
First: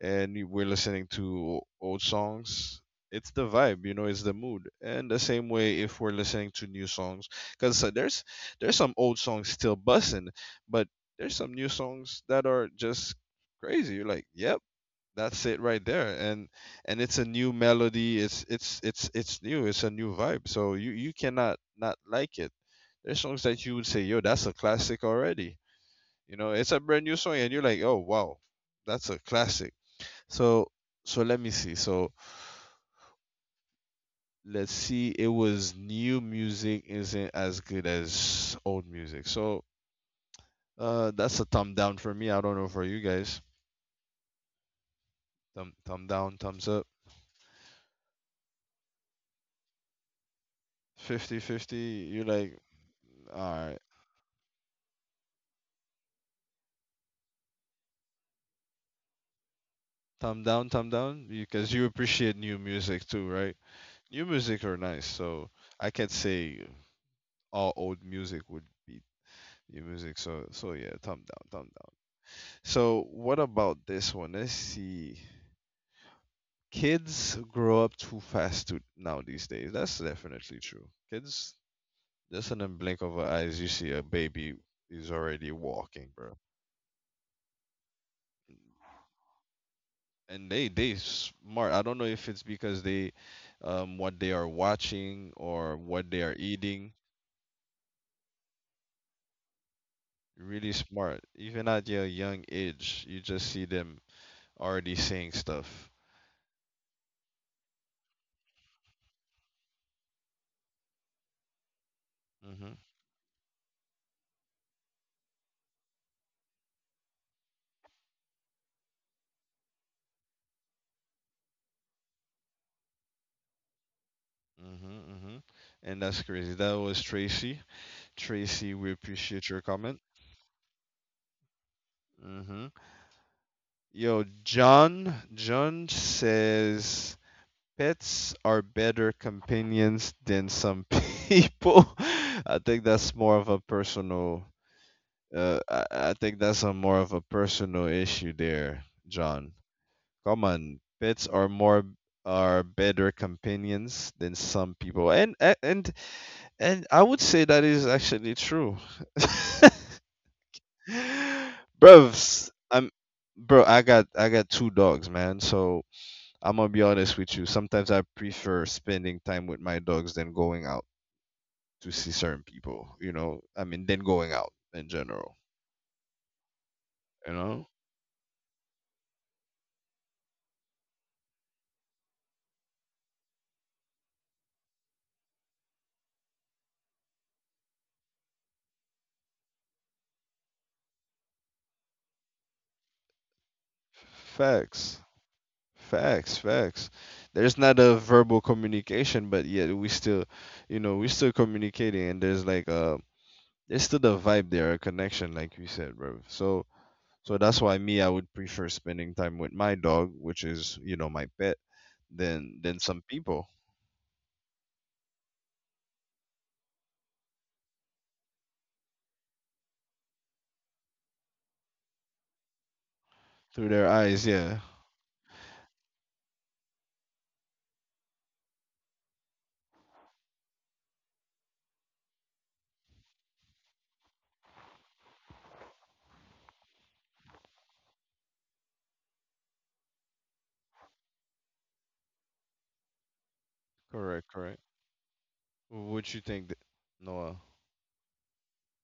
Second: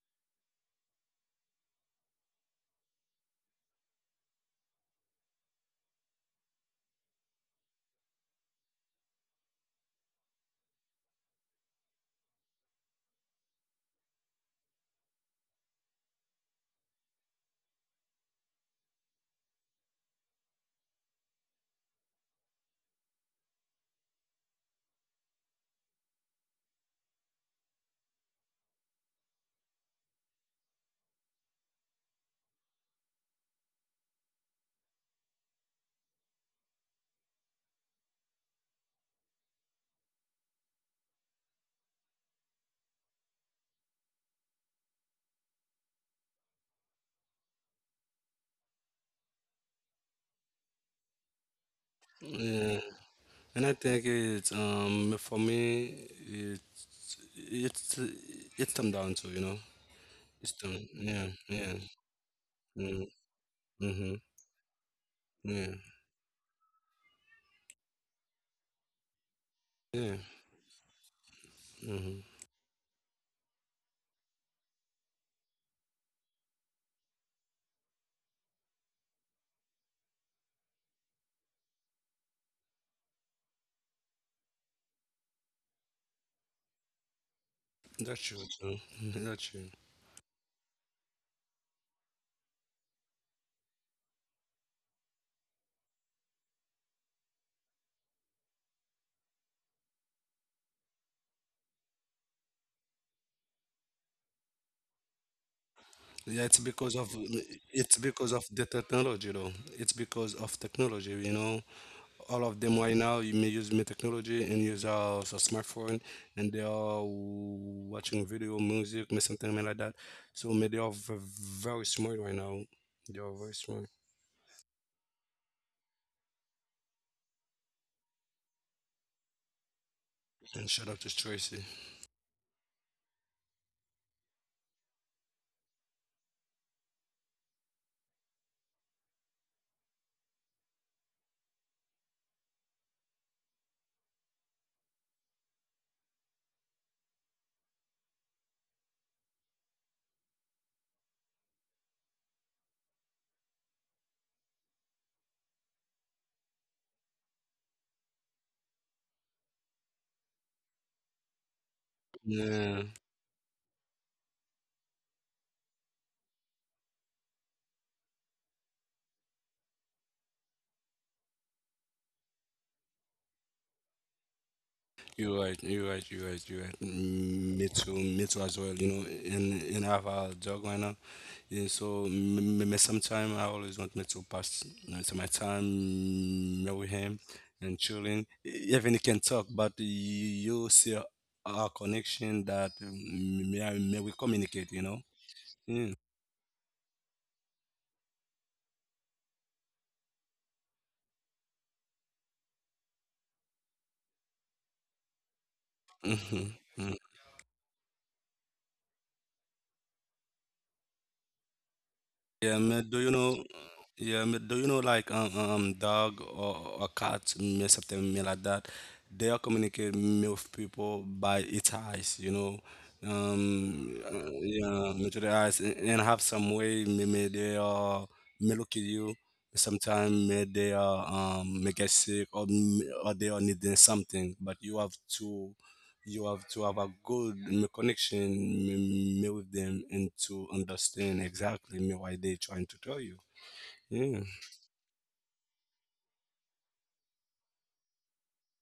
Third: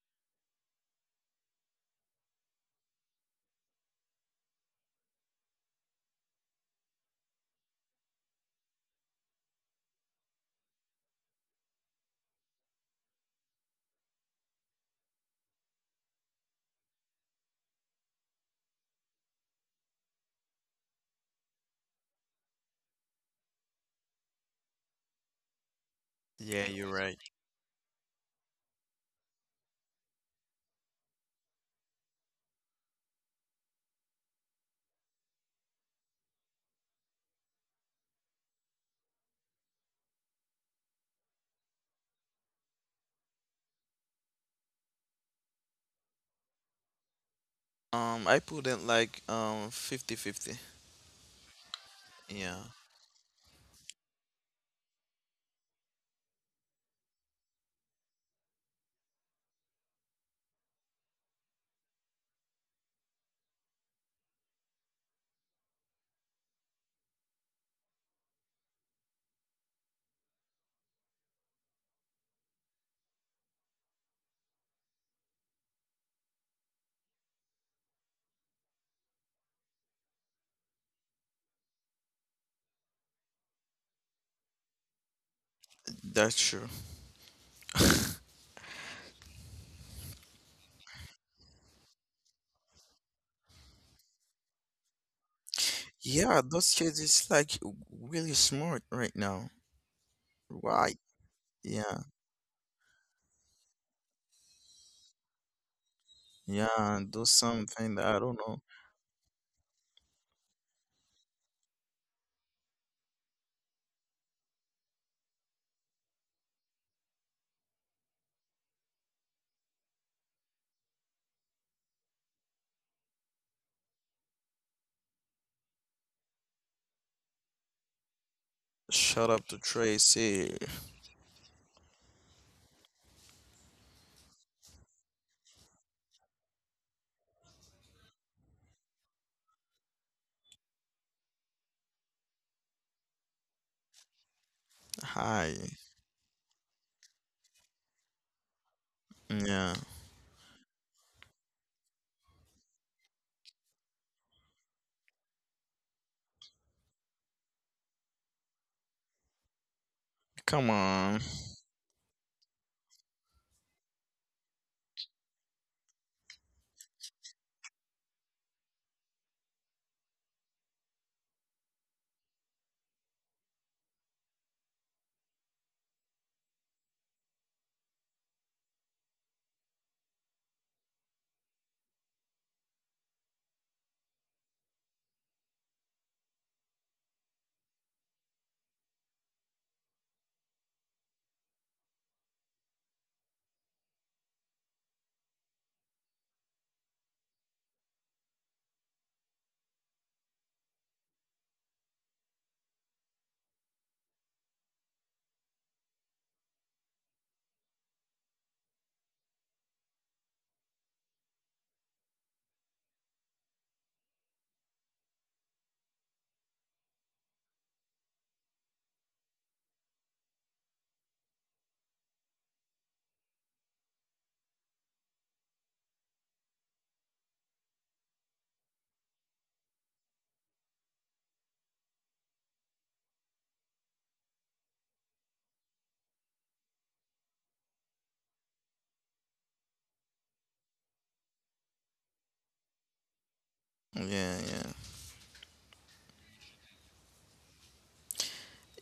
Speaker 1: and you- we're listening to old songs, it's the vibe, you know, it's the mood. And the same way if we're listening to new songs, because there's there's some old songs still bussing, but there's some new songs that are just crazy. You're like, yep, that's it right there, and and it's a new melody. It's it's it's it's new. It's a new vibe. So you you cannot not like it. There's songs that you would say, yo, that's a classic already. You know,
Speaker 2: Yeah,
Speaker 1: it's a
Speaker 2: you're
Speaker 1: brand new
Speaker 2: right.
Speaker 1: song, and you're like, oh wow, that's a classic. So so let me see. So let's see. It was new music isn't as good as old music. So uh that's a thumb down for me. I don't know for you guys. Thumb thumb down, thumbs up.
Speaker 2: Um, I put it like um fifty-fifty.
Speaker 1: Fifty-fifty. You're like,
Speaker 2: Yeah,
Speaker 3: yeah and
Speaker 1: all
Speaker 3: I
Speaker 1: right.
Speaker 3: think it's um for me it it's it's them down to you know
Speaker 1: Thumb
Speaker 3: it's
Speaker 1: down,
Speaker 3: them
Speaker 1: thumb down,
Speaker 3: yeah
Speaker 1: because
Speaker 3: yeah
Speaker 1: you appreciate new
Speaker 3: yeah,
Speaker 1: music too, right?
Speaker 3: mm-hmm,
Speaker 1: New music are nice. So
Speaker 3: yeah
Speaker 1: I can't say all old music would be new
Speaker 3: yeah
Speaker 1: music. So so yeah, thumb down, thumb down.
Speaker 3: hmm
Speaker 1: So what about this one? Let's see. Kids grow up too fast to, now these days. That's definitely true. Kids, just in the blink of an eyes, you see a baby is already walking,
Speaker 2: that's
Speaker 1: bro.
Speaker 2: true.
Speaker 3: That's true too. That's true.
Speaker 1: And they they smart. I don't know if it's because they, um, what they are watching or what they
Speaker 2: Yeah,
Speaker 1: are
Speaker 2: those
Speaker 1: eating.
Speaker 2: kids is like really smart right now.
Speaker 1: Really
Speaker 2: Right.
Speaker 1: smart. Even at
Speaker 2: Yeah,
Speaker 1: your young age, you just see them already saying stuff.
Speaker 3: Yeah, it's because
Speaker 2: yeah,
Speaker 3: of
Speaker 2: do something
Speaker 3: it's
Speaker 2: that I don't
Speaker 3: because of
Speaker 2: know.
Speaker 3: the technology though. It's because of technology, you know. All of
Speaker 1: Mhm.
Speaker 3: them right now you may use me technology and use uh, a smartphone and they are watching video, music, may something like that. So may they are v- very smart right now. They are very smart.
Speaker 1: Mhm. Mhm. And that's crazy. That was Tracy. Tracy, we
Speaker 2: Shut up
Speaker 1: appreciate
Speaker 2: to
Speaker 1: your comment.
Speaker 2: Tracy.
Speaker 3: And shout out to Tracy.
Speaker 1: Mhm. Yo, John, John says pets are better companions than some people. I think that's more of a personal.
Speaker 2: Hi.
Speaker 1: Uh, I, I think that's a more of a personal issue there, John.
Speaker 2: Yeah.
Speaker 1: Come on, pets are more are better companions than some people, and a- and and I would say that is actually true.
Speaker 2: Come on.
Speaker 1: Bruv, I'm
Speaker 3: Yeah,
Speaker 1: Bro. I got I got two dogs, man. So I'm gonna be honest with you. Sometimes I prefer spending time with my dogs than going out to see certain people. You know, I mean, than going out in general.
Speaker 3: you're right. You're right. You're right. You're right.
Speaker 1: You know,
Speaker 3: Mm, me too. Me too as well. You know, and and I have a dog right now. Yeah, so m- m- sometimes I always want me to pass you to my time with him and chilling. E- Even he can talk, but you see our connection that um, me, I- me we communicate,
Speaker 1: facts,
Speaker 3: you know. Yeah.
Speaker 1: facts, facts. There's not a verbal communication, but yet we still, you know, we still communicating, and there's like a, there's still the vibe there, a connection, like you said, bro. So
Speaker 3: Hmm.
Speaker 1: so that's why me, I would prefer spending time with my dog, which is, you know, my pet, than than
Speaker 3: Yeah,
Speaker 1: some
Speaker 3: man. Do you
Speaker 1: people
Speaker 3: know? Yeah, man. Do you know like um, um dog or, or cat, me something me like that? They are communicate me with people by its eyes. You know,
Speaker 1: through their
Speaker 3: um,
Speaker 1: eyes.
Speaker 3: uh,
Speaker 1: Yeah,
Speaker 3: yeah, me to the eyes and, and have some way me me they are me look at you. Sometimes me they are um me get sick or me, or they are needing something, but you have to you have to have a good mm, connection mm, mm, with them and to understand exactly mm, why they're trying to tell you.
Speaker 1: correct,
Speaker 2: Yeah,
Speaker 3: Yeah.
Speaker 1: correct.
Speaker 2: yeah.
Speaker 1: What you think, th- Noah?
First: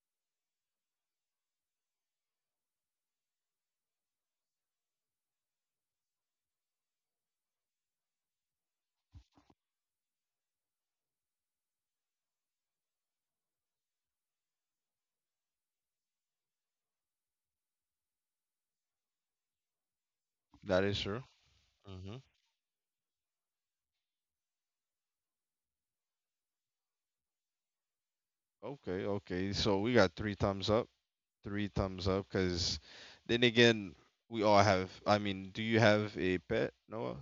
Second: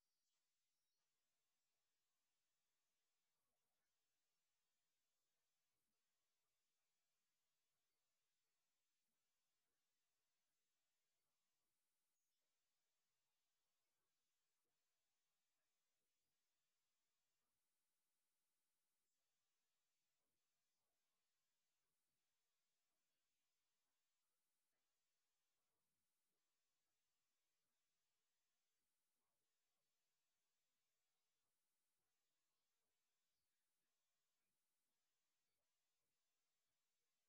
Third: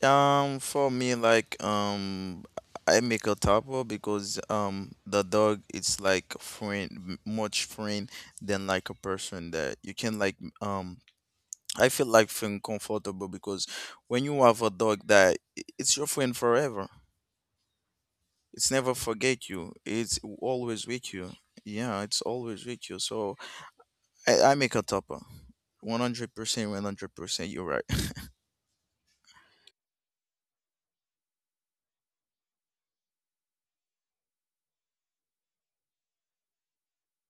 Speaker 2: Um, for me, like, um, I make a tapo because um, the dog it's like friend, m- much friend than like a person that you can like. Um, I feel like feeling comfortable because when you have a dog that i- it's your friend forever. It's never forget you. It's always
Speaker 1: That is
Speaker 2: with
Speaker 1: true.
Speaker 2: you. Yeah, it's
Speaker 1: hmm
Speaker 2: always with you. So I, I make a tapo. one hundred percent, one hundred percent, you're right.
Speaker 1: Okay, okay. So we got three thumbs up, three thumbs up. Cause then again, we all have. I mean, do you have a pet, Noah?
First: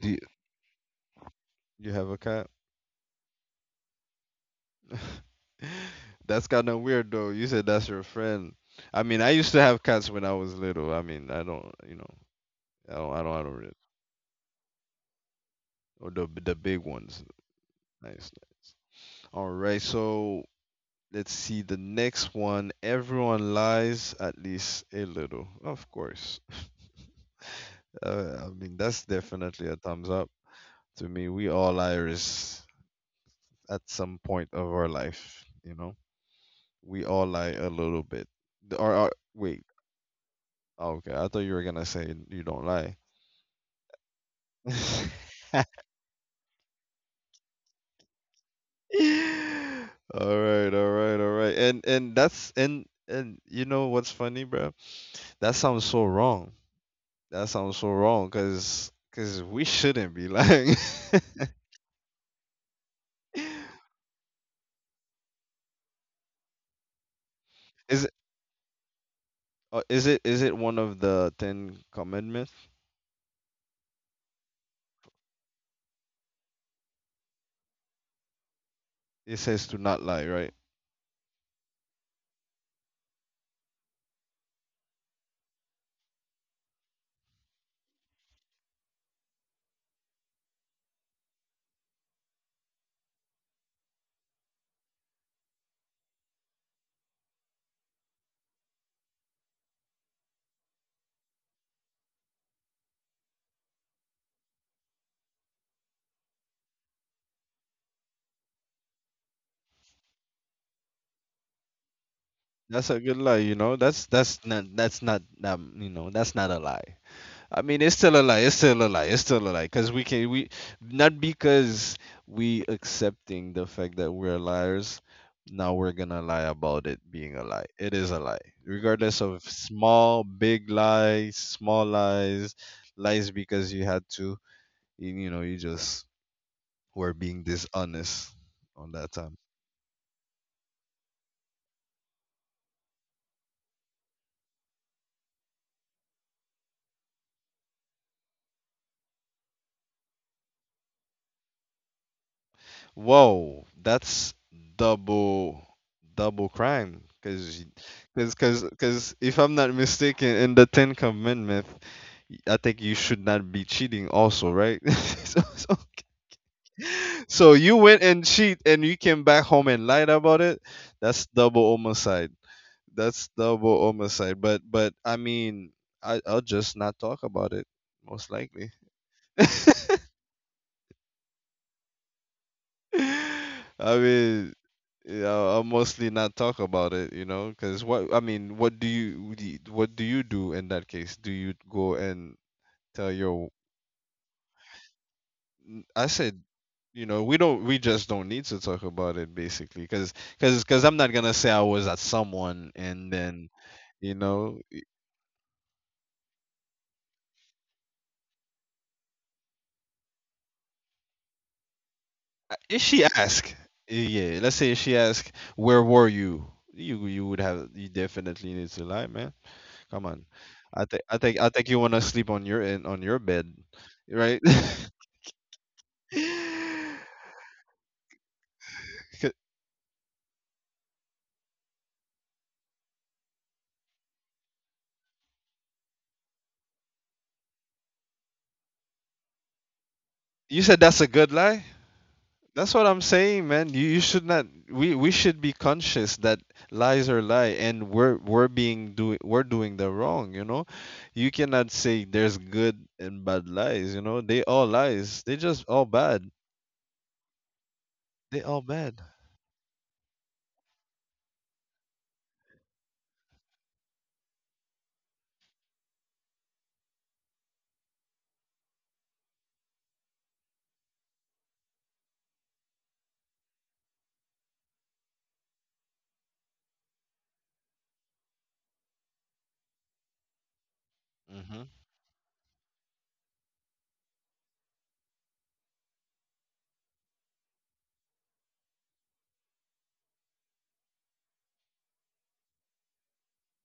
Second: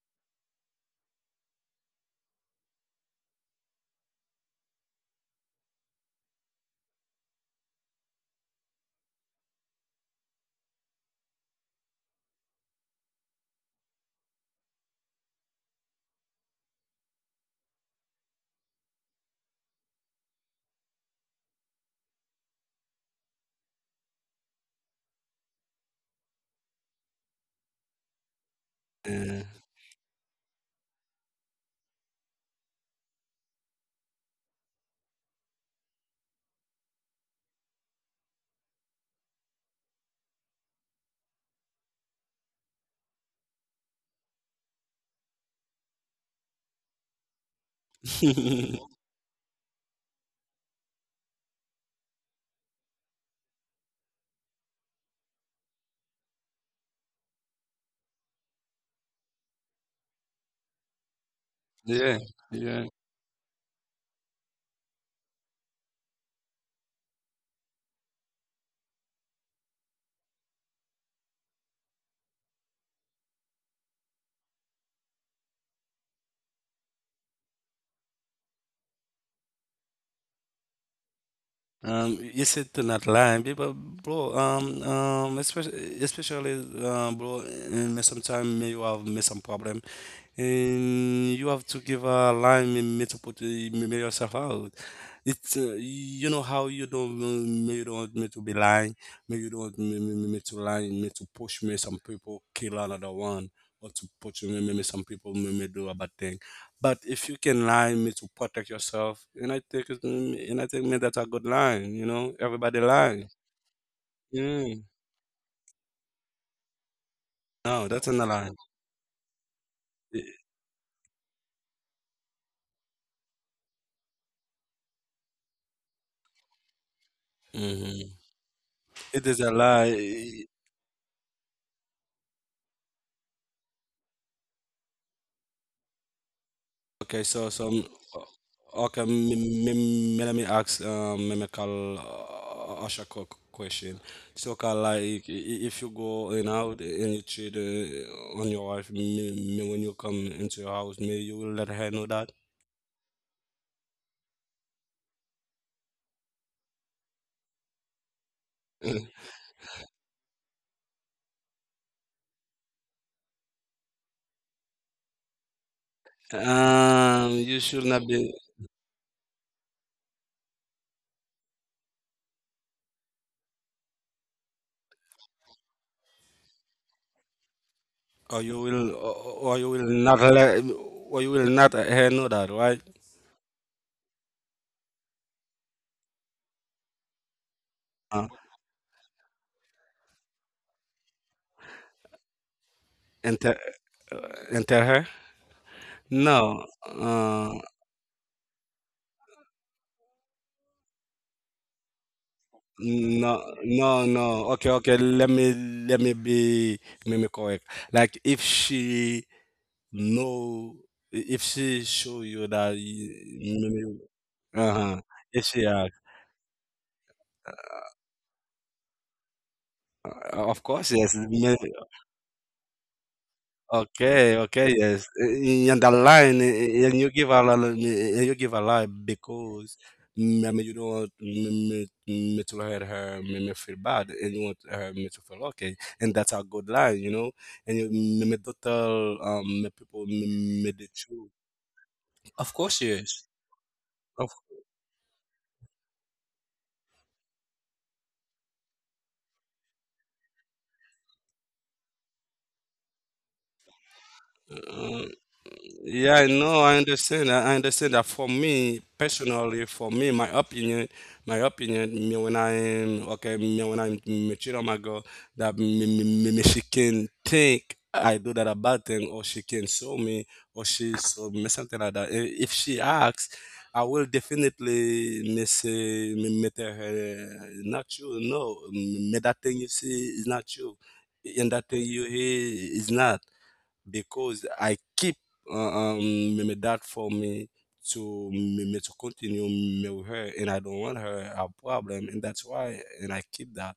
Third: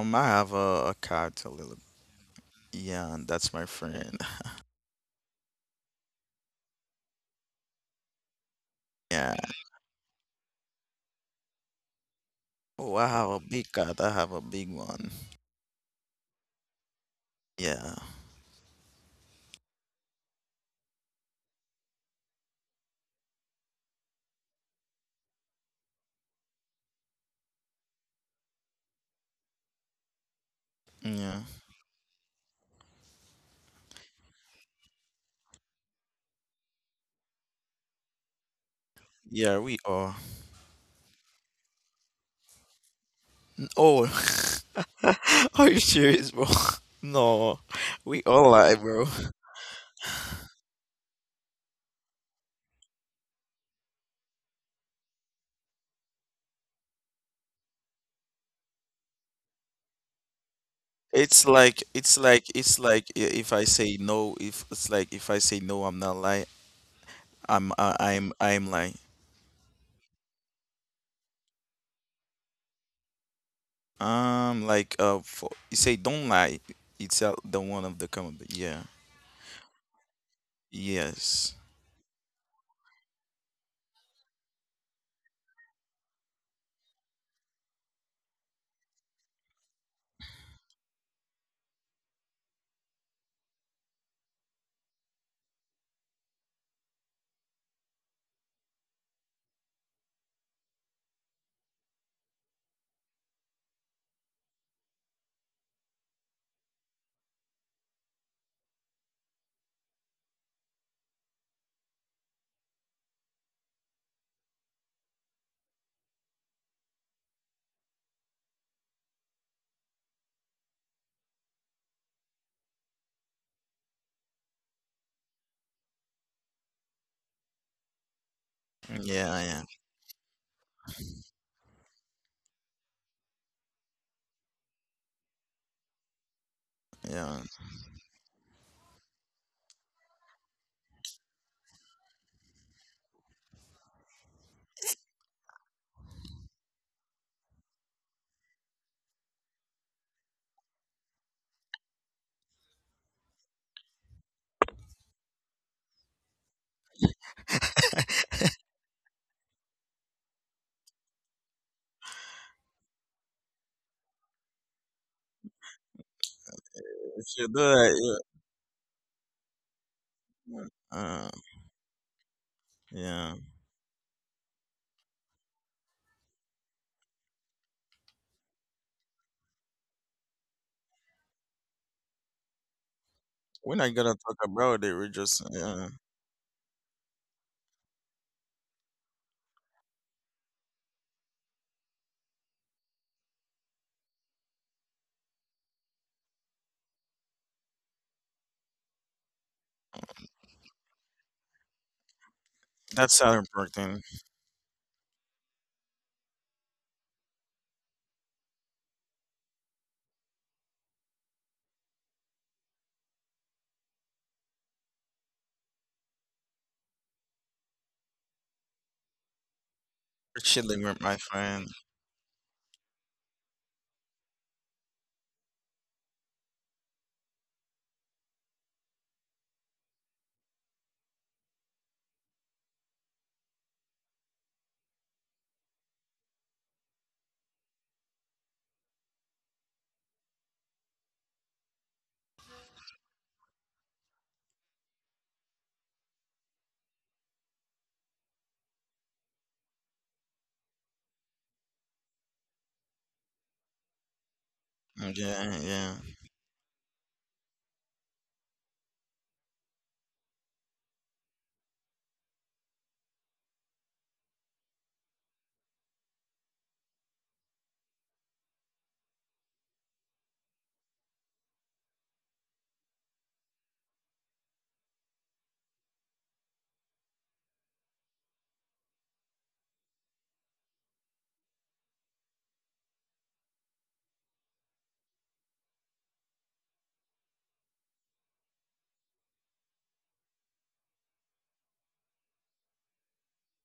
Speaker 1: Do you,
Speaker 2: I have a, a cat, a little.
Speaker 1: you have a cat?
Speaker 2: Yeah, and that's my friend.
Speaker 1: That's kind of weird, though. You said that's your friend. I mean, I
Speaker 2: Yeah.
Speaker 1: used to have cats when I was little. I mean, I don't, you know, I
Speaker 2: Oh, I
Speaker 1: don't, I
Speaker 2: have
Speaker 1: don't,
Speaker 2: a
Speaker 1: I don't
Speaker 2: big
Speaker 1: really.
Speaker 2: cat. I have a big one.
Speaker 1: Or the the big ones.
Speaker 2: Yeah.
Speaker 1: Nice, nice. All right, so let's see the next one. Everyone lies at least a little. Of course. Uh, I mean, that's
Speaker 3: Uh,
Speaker 1: definitely a thumbs up to me.
Speaker 2: Yeah.
Speaker 1: We all liars at some point of our life, you know? We all lie a little bit. The- Or, or
Speaker 2: Yeah,
Speaker 1: wait.
Speaker 2: we are.
Speaker 1: Oh, okay, I thought you were gonna say you don't lie.
Speaker 2: Oh, are you serious, bro? No, we all lie, bro.
Speaker 1: All right, all right, all right. And and that's and and you know what's funny, bro? That sounds so wrong. That sounds so wrong, cause cause we shouldn't be lying.
Speaker 2: It's like
Speaker 3: yeah.
Speaker 2: it's like
Speaker 3: Yeah.
Speaker 2: it's like i- if I say no, if it's like if I say no, I'm not lying. I'm I,
Speaker 1: Is it
Speaker 2: I'm I'm lying.
Speaker 1: uh, is it is it one of the Ten Commandments?
Speaker 2: Um, like uh, for, you say don't lie. It's uh, the one of the comment. Yeah.
Speaker 1: It says to not lie, right?
Speaker 2: Yes.
Speaker 3: Um, you said to not lie, people, bro. Um, um, especially, especially, uh, bro. In me sometime you have me some problem, and you have to give a line me, me to put uh, me, me yourself out. It's uh, you know how you don't me you don't want me to be lying, me you don't want me, me, me me to lie, me to push me some people kill another one, or to push me me, me some people me, me do a bad thing. But if you can lie, me to protect yourself, and I think it's, mm, and I think man, that's a good line. You know, everybody
Speaker 1: That's a
Speaker 3: lie.
Speaker 1: good lie, you know. That's that's
Speaker 3: Yeah.
Speaker 1: not that's not um, You know, that's not a lie. I
Speaker 3: No,
Speaker 1: mean,
Speaker 3: that's
Speaker 1: it's
Speaker 3: not a
Speaker 1: still a
Speaker 3: lie.
Speaker 1: lie. It's still a lie. It's still a lie. Because we can, we not because we accepting the fact that we're liars. Now we're gonna lie about it being a lie. It
Speaker 3: Mm-hmm.
Speaker 1: is a lie,
Speaker 2: Yeah.
Speaker 3: It
Speaker 1: regardless
Speaker 3: is a
Speaker 1: of
Speaker 2: Yeah.
Speaker 1: small,
Speaker 3: lie.
Speaker 1: big lies, small lies, lies because you had to. You, you know, you just were
Speaker 3: Okay,
Speaker 1: being
Speaker 3: so
Speaker 2: Yeah.
Speaker 3: so mm,
Speaker 1: dishonest on
Speaker 3: okay,
Speaker 1: that
Speaker 3: m-
Speaker 1: time.
Speaker 3: m- m- let me ask um mimical uh, Asha qu- question. So kind like i- I- if you go in out and you cheat uh, on your wife, me, me when you come into your house, may you will let her know that.
Speaker 1: Whoa, that's double double crime because because because because if I'm not mistaken, in the Ten Commandments, y- I think you should not be cheating also, right? So, so,
Speaker 3: Um,
Speaker 2: If
Speaker 1: so
Speaker 3: you
Speaker 2: you do
Speaker 1: you
Speaker 3: should not
Speaker 1: went and
Speaker 3: be.
Speaker 2: that,
Speaker 1: cheat and you came back home and lied about it.
Speaker 2: yeah.
Speaker 1: That's
Speaker 2: Uh,
Speaker 1: double homicide. That's
Speaker 2: yeah.
Speaker 1: double homicide. But but I mean, I I'll just not talk about it most
Speaker 3: Or you
Speaker 1: likely.
Speaker 3: will or or you will not let or you will not let her know that right
Speaker 2: We're not
Speaker 1: I
Speaker 2: gonna talk
Speaker 1: mean,
Speaker 2: about it. We're
Speaker 1: yeah,
Speaker 2: just
Speaker 1: I'll
Speaker 2: yeah.
Speaker 1: mostly not talk about it, you know, because what
Speaker 3: uh,
Speaker 1: I mean, what do you what do you what do you do in that case? Do you go and tell
Speaker 3: enter
Speaker 1: your?
Speaker 3: uh, enter her
Speaker 1: n- I
Speaker 3: no
Speaker 1: said, you know, we
Speaker 3: uh,
Speaker 1: don't, we just don't need to talk about it, basically, because because because I'm not gonna say I was at someone and
Speaker 2: That's
Speaker 3: no
Speaker 2: Southern
Speaker 1: then
Speaker 2: Park
Speaker 3: no
Speaker 2: thing.
Speaker 3: no
Speaker 1: you
Speaker 3: okay
Speaker 1: know.
Speaker 3: okay let me let me be let me correct like if she know if she show you
Speaker 1: Uh,
Speaker 3: that
Speaker 1: if she ask,
Speaker 3: you,
Speaker 1: Yeah, let's say if
Speaker 3: uh-huh,
Speaker 1: she ask,
Speaker 3: if she uh,
Speaker 1: where were you? You you would have, you definitely need to lie. Come on.
Speaker 2: We're
Speaker 3: of course
Speaker 2: chilling
Speaker 1: I
Speaker 2: with
Speaker 1: think
Speaker 3: yes.
Speaker 2: my
Speaker 1: I think I
Speaker 2: friend.
Speaker 1: think you want to sleep on your in on your bed,
Speaker 3: Okay,
Speaker 1: right?
Speaker 3: okay, yes. I- And the line, i- and you give a lot, of- and you give a lie
Speaker 1: C-
Speaker 3: because mm, I mean, you don't want me, me, me to hurt her, me, me feel bad, and you want her me to feel okay, and that's a good line, you know. And you me, me don't tell um me people me, me
Speaker 1: you
Speaker 3: the
Speaker 1: said that's a
Speaker 3: truth.
Speaker 1: good lie.
Speaker 3: Of course,
Speaker 1: That's what
Speaker 3: yes.
Speaker 1: I'm saying, man. You you
Speaker 3: Of
Speaker 1: should not. We we should be conscious that lies are lie, and we're we're being doing we're doing the wrong. You know, you cannot say there's good and bad lies. You know, they all lies. They
Speaker 3: course.
Speaker 2: Yeah,
Speaker 1: just all
Speaker 2: yeah,
Speaker 1: bad.
Speaker 3: Yeah, I know, I understand. I I understand that
Speaker 1: They
Speaker 3: for
Speaker 1: all
Speaker 3: me,
Speaker 1: bad.
Speaker 3: personally, for me, my opinion, my opinion, me when I'm okay, me when I'm me cheat on my girl, that me, me, me, me she can think I do that a bad thing, or she can show me, or she show me something like that. I- If she asks, I will definitely me say me, me tell her, not you, no, me that thing you see is not you, and that thing you hear is not because I keep uh, um my dad for me to me, me to continue me with her, and I don't want her a problem, and that's why, and I keep that.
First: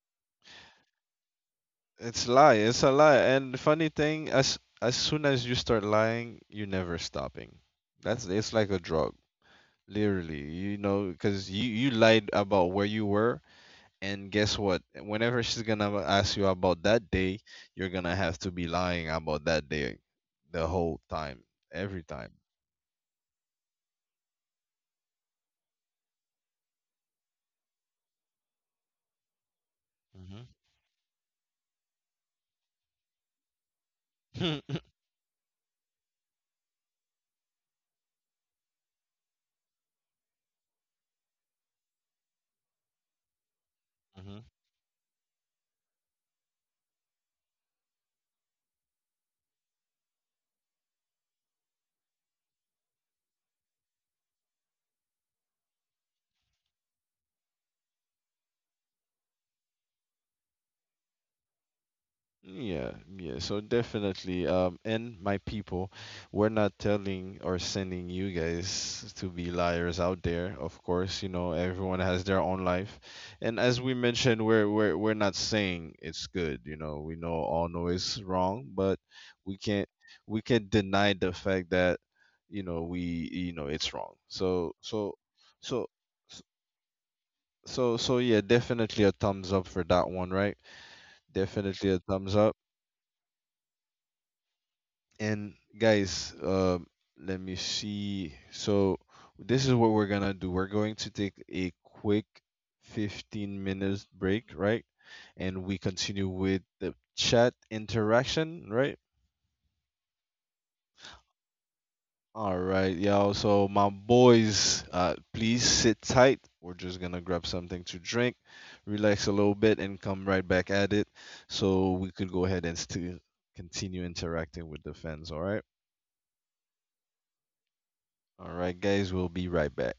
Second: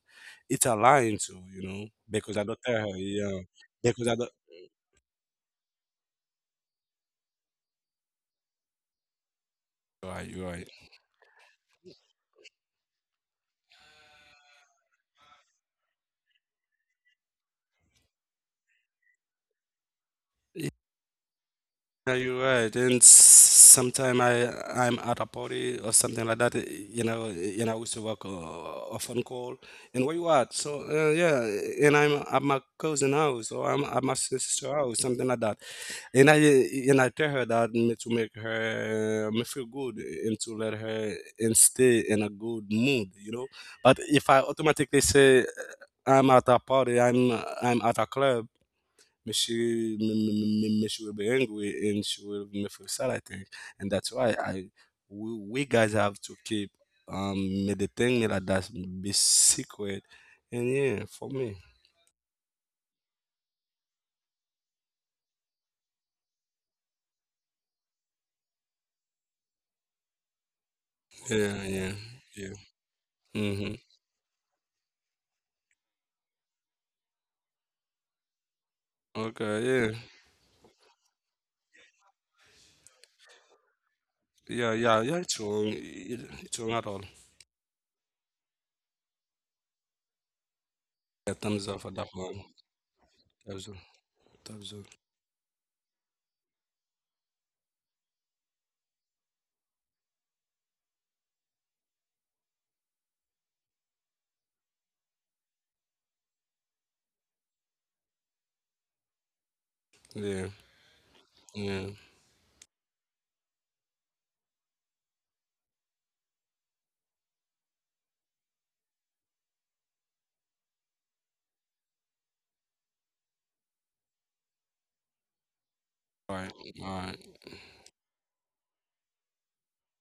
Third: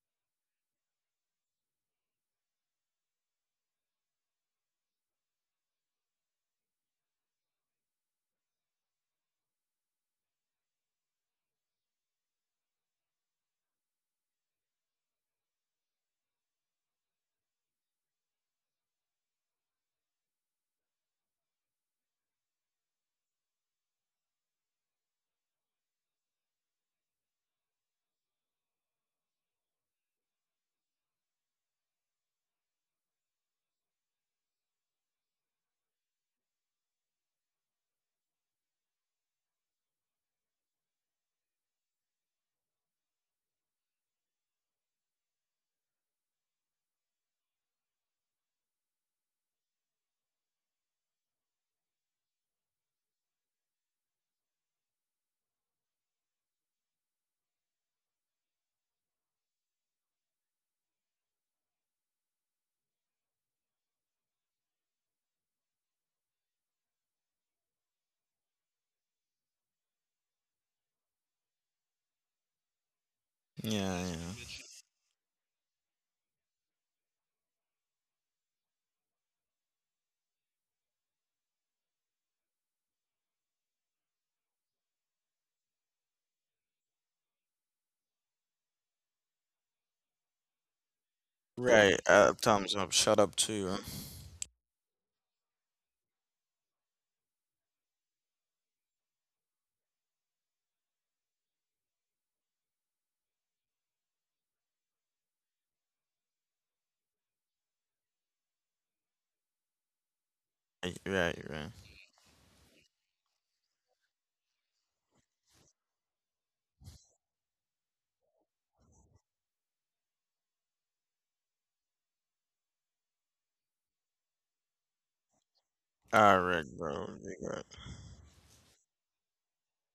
Speaker 3: It's a line too, you know,
Speaker 1: It's
Speaker 3: because I
Speaker 1: lie.
Speaker 3: don't tell
Speaker 1: It's a
Speaker 3: her,
Speaker 1: lie.
Speaker 3: yeah,
Speaker 1: And the funny
Speaker 3: because I
Speaker 1: thing,
Speaker 3: don't.
Speaker 1: as as soon as you start lying, you're never stopping. That's It's like a drug,
Speaker 3: You're right,
Speaker 1: literally.
Speaker 3: you're right.
Speaker 1: You know, because you you lied about where you were, and guess what? Whenever she's gonna ask you about that day, you're gonna have to be lying about that day, the whole time, every
Speaker 3: Yeah,
Speaker 1: time.
Speaker 3: you're right. And sometimes I I'm at a party or something like that, eh, you know, eh, and I used to work uh, a phone call. And where you
Speaker 1: hmm
Speaker 3: at? So uh, yeah, and I'm at my cousin house or I'm at my sister's house, something like that. And I and I tell her that m- to make her uh, me feel good and to let her and stay in a good mood, you know. But if I automatically say uh, I'm at a party, I'm I'm at a club, me she me, me, me me she will be angry and she will me feel sad. I think, and that's why I we, we guys have to keep um me the thing that that's be secret. And yeah, for me,
Speaker 1: Yeah, yeah. So definitely, um, and my people, we're not telling or sending you guys to be liars out there. Of course, you know
Speaker 3: yeah, yeah,
Speaker 1: everyone has their
Speaker 3: yeah.
Speaker 1: own life, and
Speaker 3: Mm-hmm.
Speaker 1: as we
Speaker 2: yeah,
Speaker 1: mentioned,
Speaker 2: yeah.
Speaker 1: we're we're we're not saying it's good. You know, we know all know it's wrong, but
Speaker 3: Okay,
Speaker 1: we can't
Speaker 3: yeah.
Speaker 1: we can't deny the fact that you know we you know it's wrong.
Speaker 3: Yeah,
Speaker 1: So
Speaker 3: yeah, yeah,
Speaker 1: so
Speaker 3: it's wrong.
Speaker 1: so
Speaker 3: It- it's wrong at all.
Speaker 1: so so yeah, definitely a thumbs up for that one, right?
Speaker 3: Yeah, thumbs up for
Speaker 1: Definitely a
Speaker 2: Right.
Speaker 3: that
Speaker 2: Uh,
Speaker 1: thumbs
Speaker 3: one.
Speaker 1: up.
Speaker 2: thumbs up. Shut up
Speaker 3: Thumbs up.
Speaker 2: too.
Speaker 3: Thumbs up.
Speaker 1: And guys, uh, let me see. So this is what we're gonna do. We're going to take a quick fifteen minutes break, right? And we continue with the chat interaction, right?
Speaker 3: Yeah,
Speaker 2: Right, right, right.
Speaker 3: yeah.
Speaker 1: All right, y'all. So my boys, uh, please sit tight. We're just gonna grab something to drink, relax a little bit, and come right back at it. So we could go ahead and still continue interacting with the fans. All right.
Speaker 3: All
Speaker 2: All
Speaker 3: right,
Speaker 2: right,
Speaker 3: all
Speaker 2: bro.
Speaker 3: right.
Speaker 2: You got
Speaker 1: All right, guys. We'll be right back.